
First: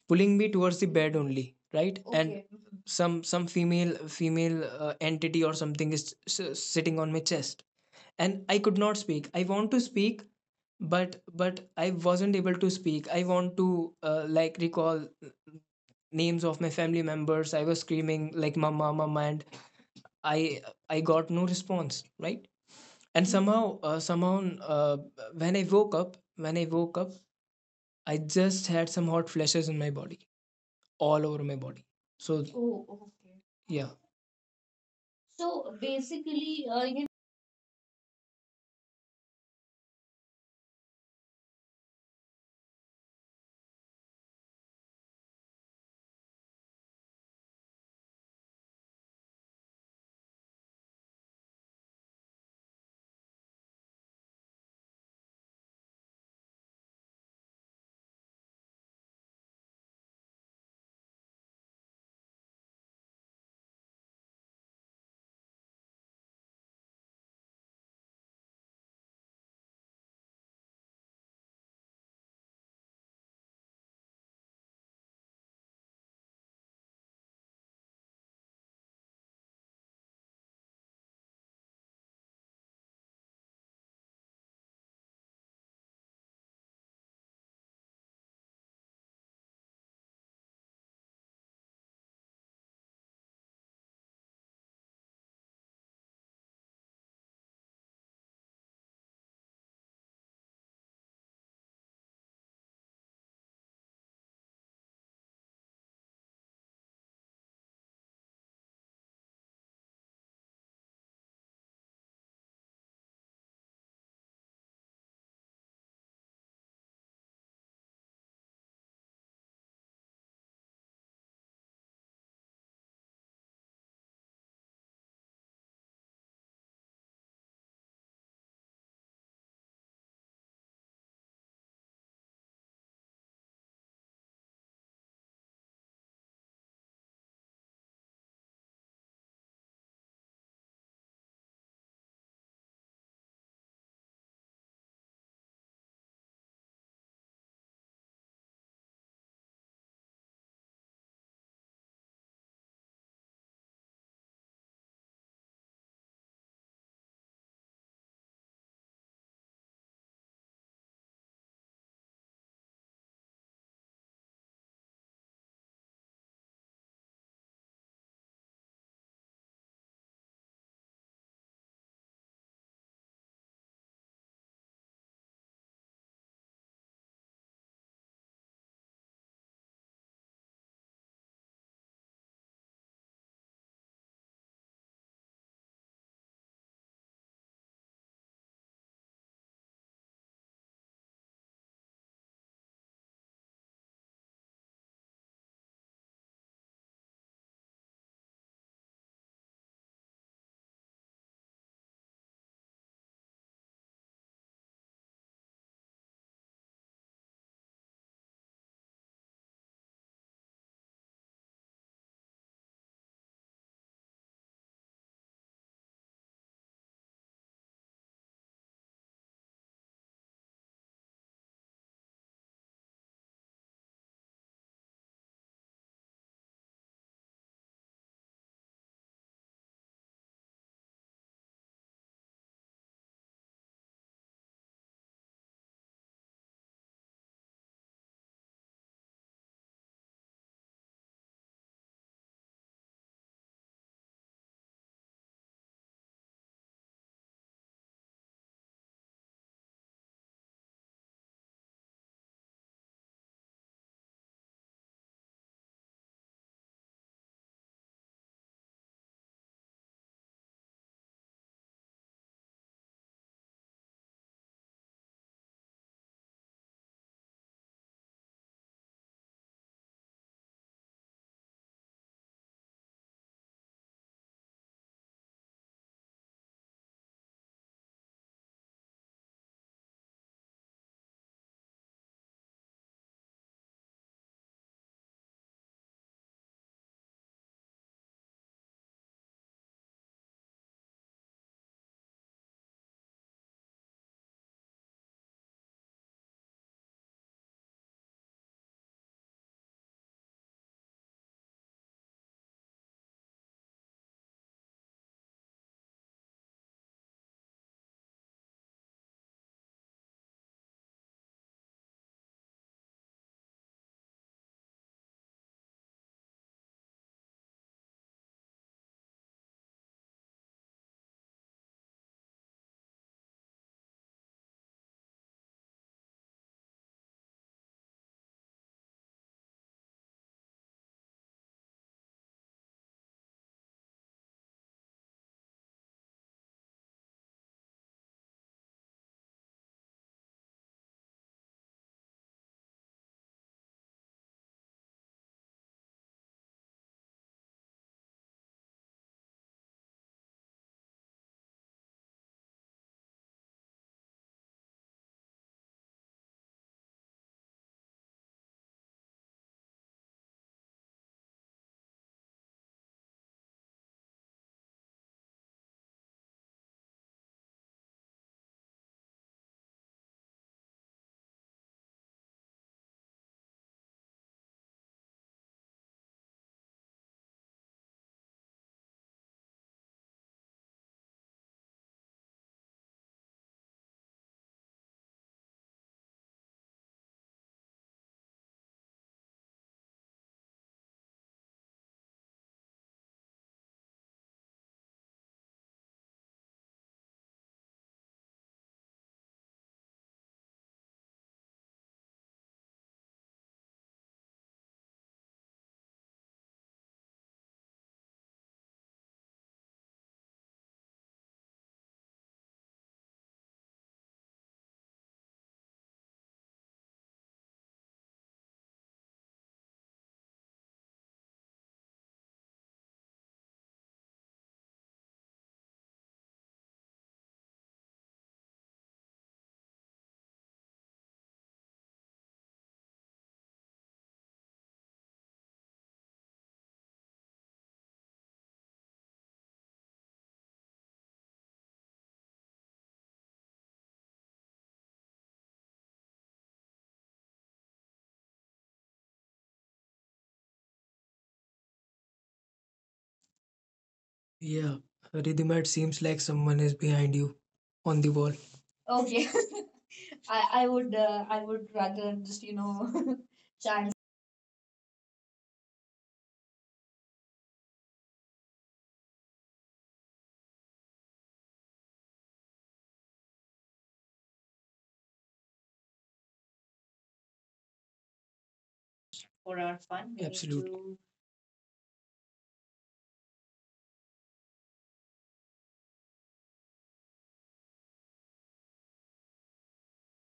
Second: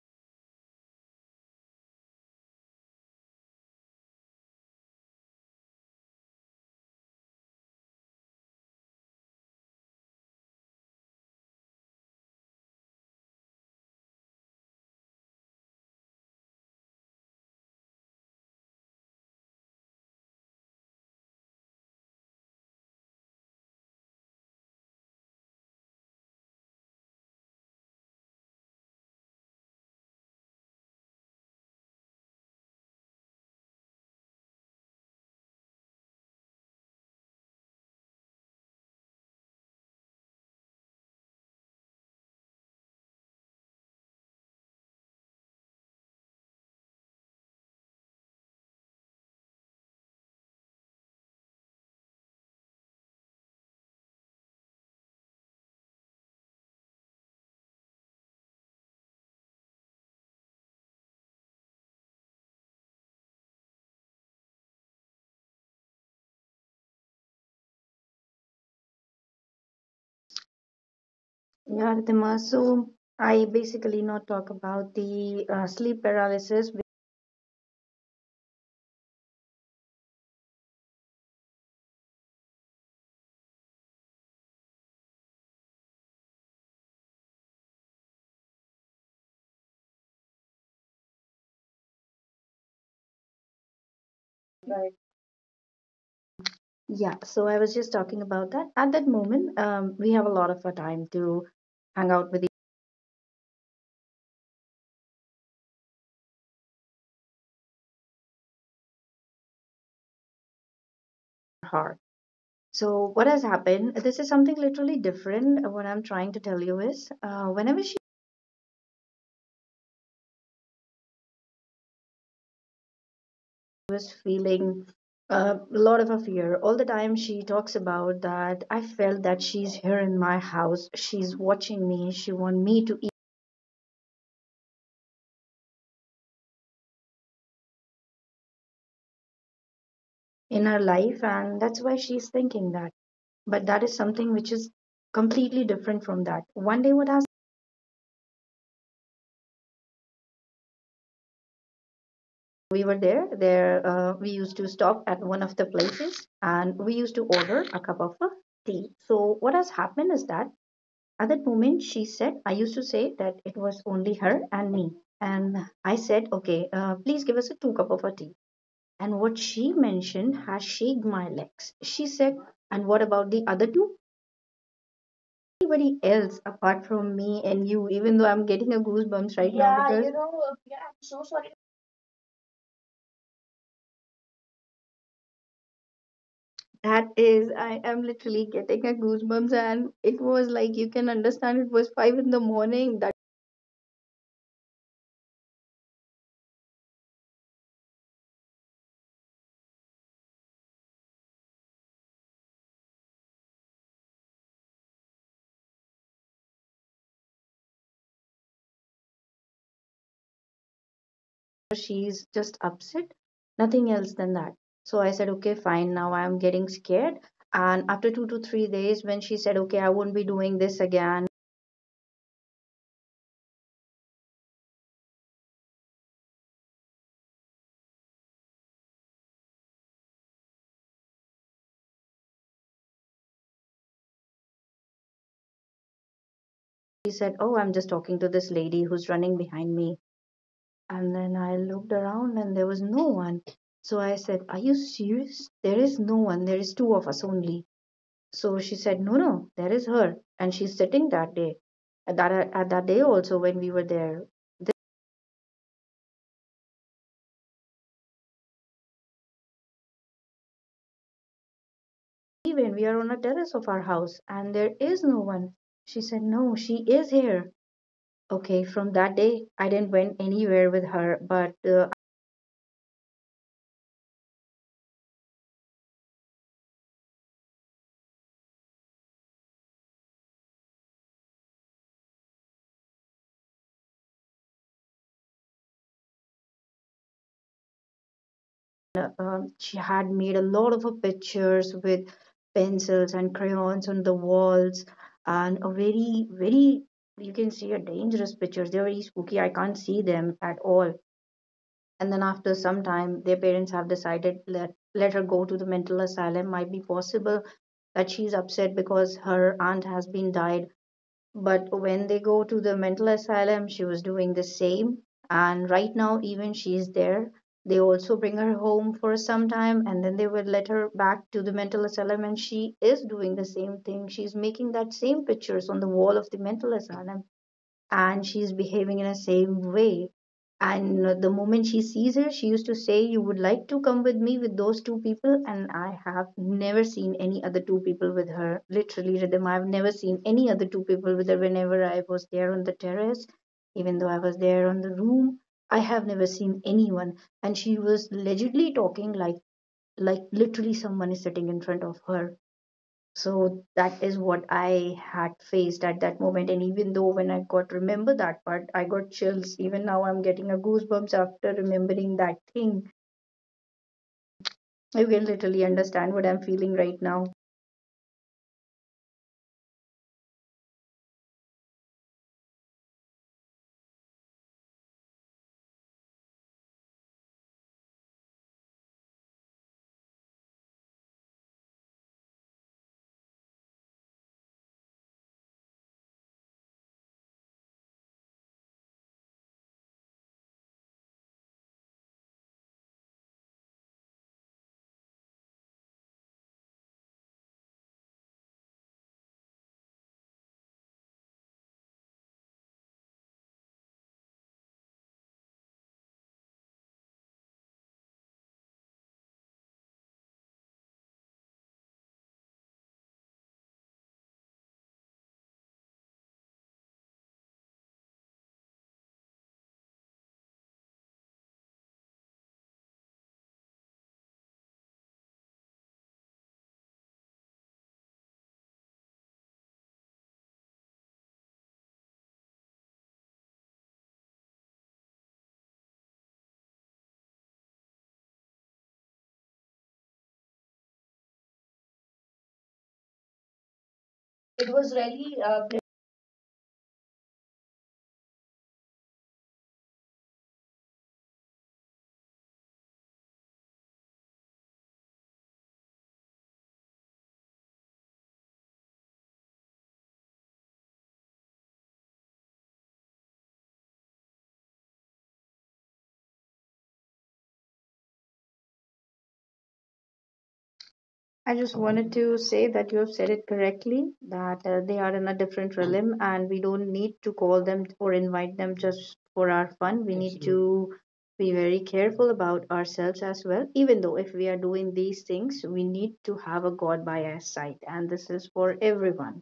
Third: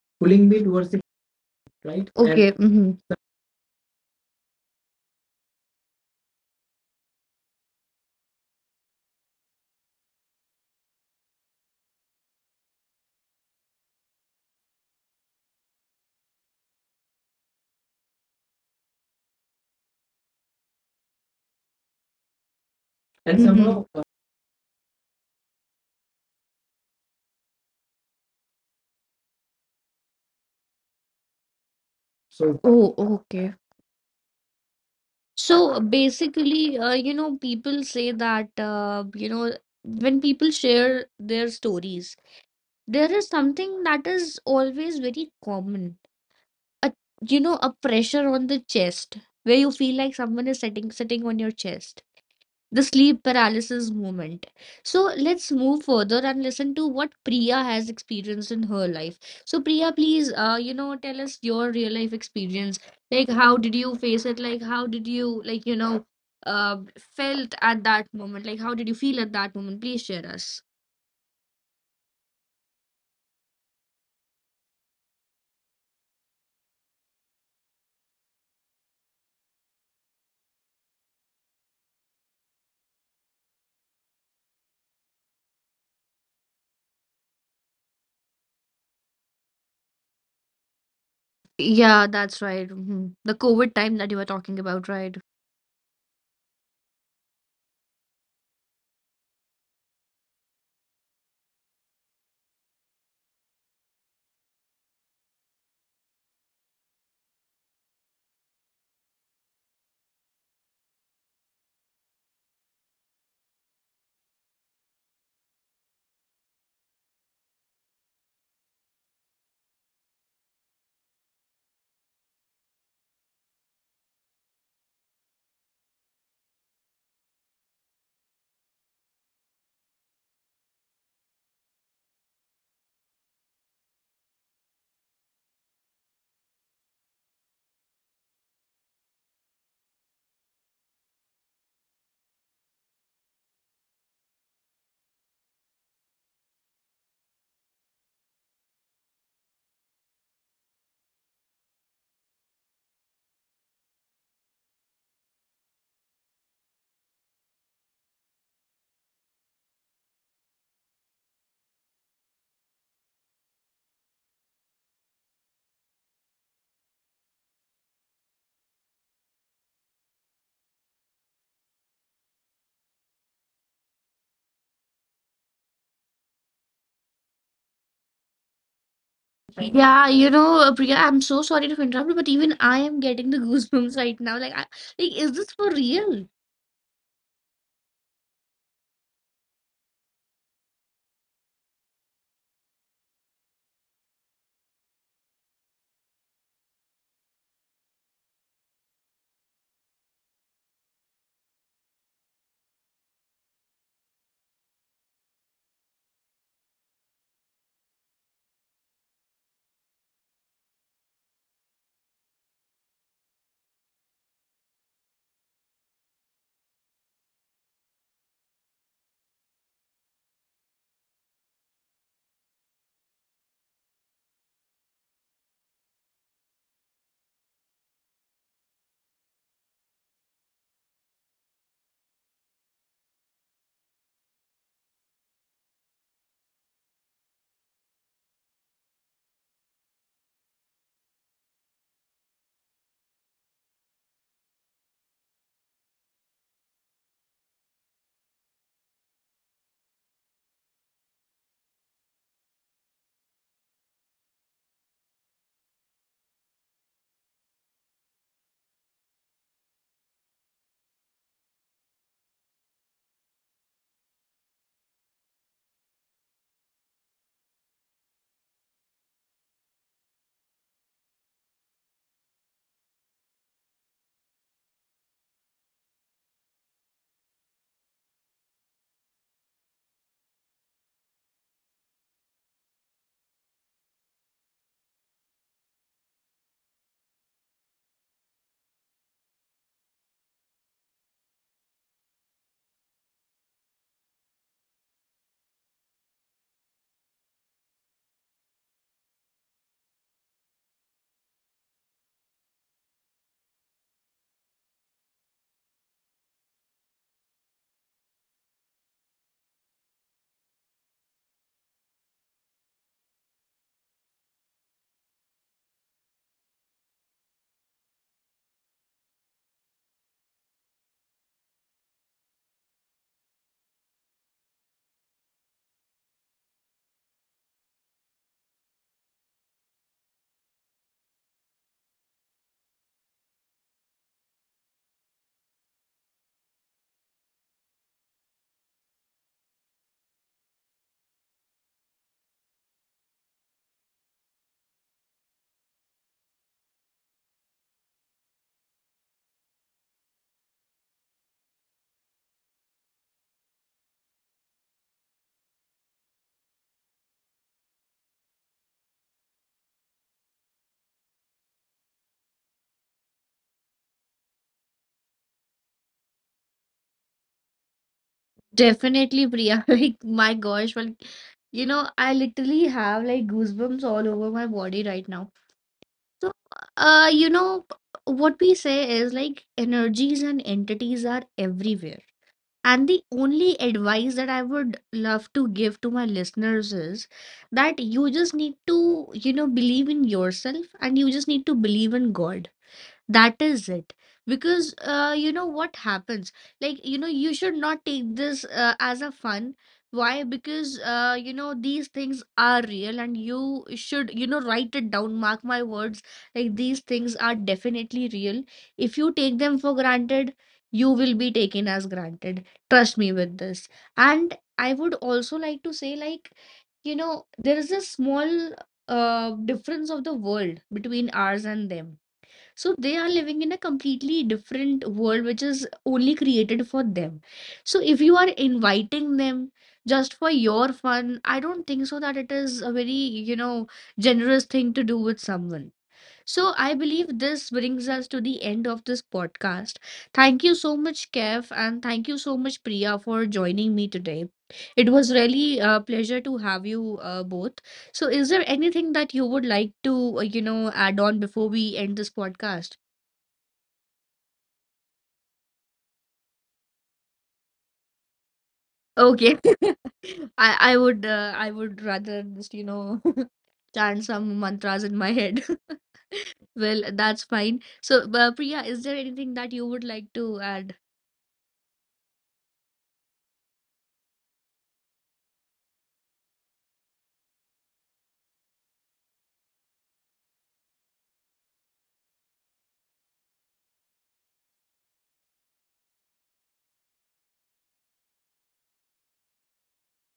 pulling me pulling me towards the towards it, bed only, right? right? And And okay, okay. Mm-hmm. some female entity or something is sitting on my chest, and I could not speak, I want to speak, but but I wasn't able to speak. I want to, recall names of my family members. I was screaming like mama, mama, and i I got no response, right? And And mm-hmm. somehow, Somehow, uh, somehow uh, when I woke up, when i woke up I just had some hot flashes in my body, all over my body. So, so. oh, Oh, okay. okay, yeah. So So basically, basically, you. People say that, when people share their stories, there is something that is always very common, a, you know, a pressure on the chest, where you feel like someone is sitting on your chest, the sleep paralysis moment. So let's move further and listen to what Priya has experienced in her life. So Priya, please, tell us your real life experience. Like how did you face it, like how did you, like, you know, uh felt at that moment, like how did you feel at that moment? Please share us. Yeah, Ridhima. So I basically not talk about the sleep paralysis. Yeah, that's right. Mhm. The COVID time that you were talking about, Right. right? Yeah, so I was just talking about that. At that moment, we have a lot of our time to hang out with each heart. So what has happened? This is something literally different. What I'm trying to tell you is, whenever she was feeling a lot of a fear. All the time she talks about that I felt that she's here in my house. She's watching me. She want me to eat in her life and that's why she's thinking that. But that is something which is completely different from that. One day what has we were there we used to stop at one of the places and we used to order a cup of tea. So what has happened is that at that moment, she said, I used to say that it was only her and me. And I said, okay, please give us a two cup of a tea. And what she mentioned has shaked my legs. She said, and what about the other two? Anybody else apart from me and you, even though I'm getting a goosebumps right now. Yeah, Yeah, because you you know, know, yeah, Priya, I'm I'm so so sorry. sorry to interrupt you, but even I am getting the goosebumps right now. Like, I, like, is this for real? That is, I am literally getting a goosebumps, and it was like you can understand it was five in the morning. That she's just upset, nothing else than that. So I said, okay, fine, now I'm getting scared. And after two to three days, when she said, okay, I won't be doing this again, she said, oh, I'm just talking to this lady who's running behind me. And then I looked around and there was no one. So I said, are you serious? There is no one, there is two of us only. So she said, no, no, there is her. And she's sitting that day. At that day also, when we were there, even we are on a terrace of our house, and there is no one. She said, no, she is here. Okay, from that day, I didn't went anywhere with her, but she had made a lot of pictures with pencils and crayons on the walls, and a very, very, you can see a dangerous pictures. They're very spooky. I can't see them at all. And then after some time their parents have decided, let her go to the mental asylum. Might be possible that she's upset because her aunt has been died, but when they go to the mental asylum she was doing the same. And right now even she's there. They also bring her home for some time and then they will let her back to the mental asylum, and she is doing the same thing. She's making that same pictures on the wall of the mental asylum, and she's behaving in the same way. And the moment she sees her, she used to say, you would like to come with me with those two people? And I have never seen any other two people with her. Literally, Rhythm, I've never seen any other two people with her whenever I was there on the terrace, even though I was there on the room. I have never seen anyone. And she was allegedly talking like literally someone is sitting in front of her. So that is what I had faced at that moment. And even though when I got remember that part, I got chills. Even now I'm getting a goosebumps after remembering that thing. You can literally understand what I'm feeling right now. Definitely, Priya. Like, my gosh, well, you know, I literally have like goosebumps all over my body right now. So, uh, you know, what we say is like energies and entities are everywhere. And the only advice that I would love to give to my listeners is that you just need to, you know, believe in yourself and you just need to believe in God. That is it. Because you know what happens? Like, you know, you should not take this as a fun. Why? Because you know, these things are real and you should, you know, write it down, mark my words. Like, these things are definitely real. If you take them for granted, you will be taken as granted. Trust me with this. And I would also like to say, like, you know, there is a small difference of the world between ours and them. So they are living in a completely different world, which is only created for them. So if you are inviting them just for your fun, I don't think so that it is a very, you know, generous thing to do with someone. So I believe this brings us to the end of this podcast. Thank you so much, Kev, and thank you so much, Priya, for joining me today. It It was was really really a pleasure to have you both. So, is there anything that you would like to, add on before we end this podcast? Yeah, Ridhimat seems like someone is behind you on the wall. Okay. Okay. I I I would, would I I would would rather rather just, you just, you know, know, chance chant some mantras in my head. Well, that's fine. So, Priya, is there anything that you would like to add? I just wanted to say that you have said it correctly that they are in a different realm and we don't need to call them or invite them just for our for our fun. We need, fun. We absolutely, need to, to be very careful about ourselves as well. Even though if we are doing these things, we need to have a God by our side, and this is for everyone.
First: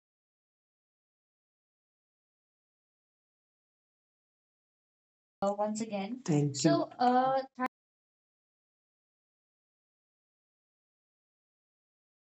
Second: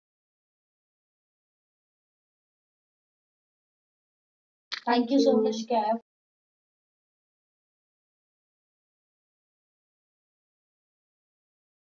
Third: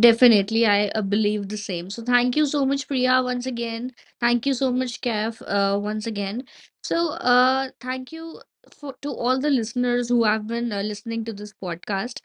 Definitely, I believe the same. So, thank you so much, Priya, once again. Thank you so much, Thank Kef, you so once much, once again. Kat. again. Thank you. So So, uh thank you for to all the listeners who have been listening to this podcast.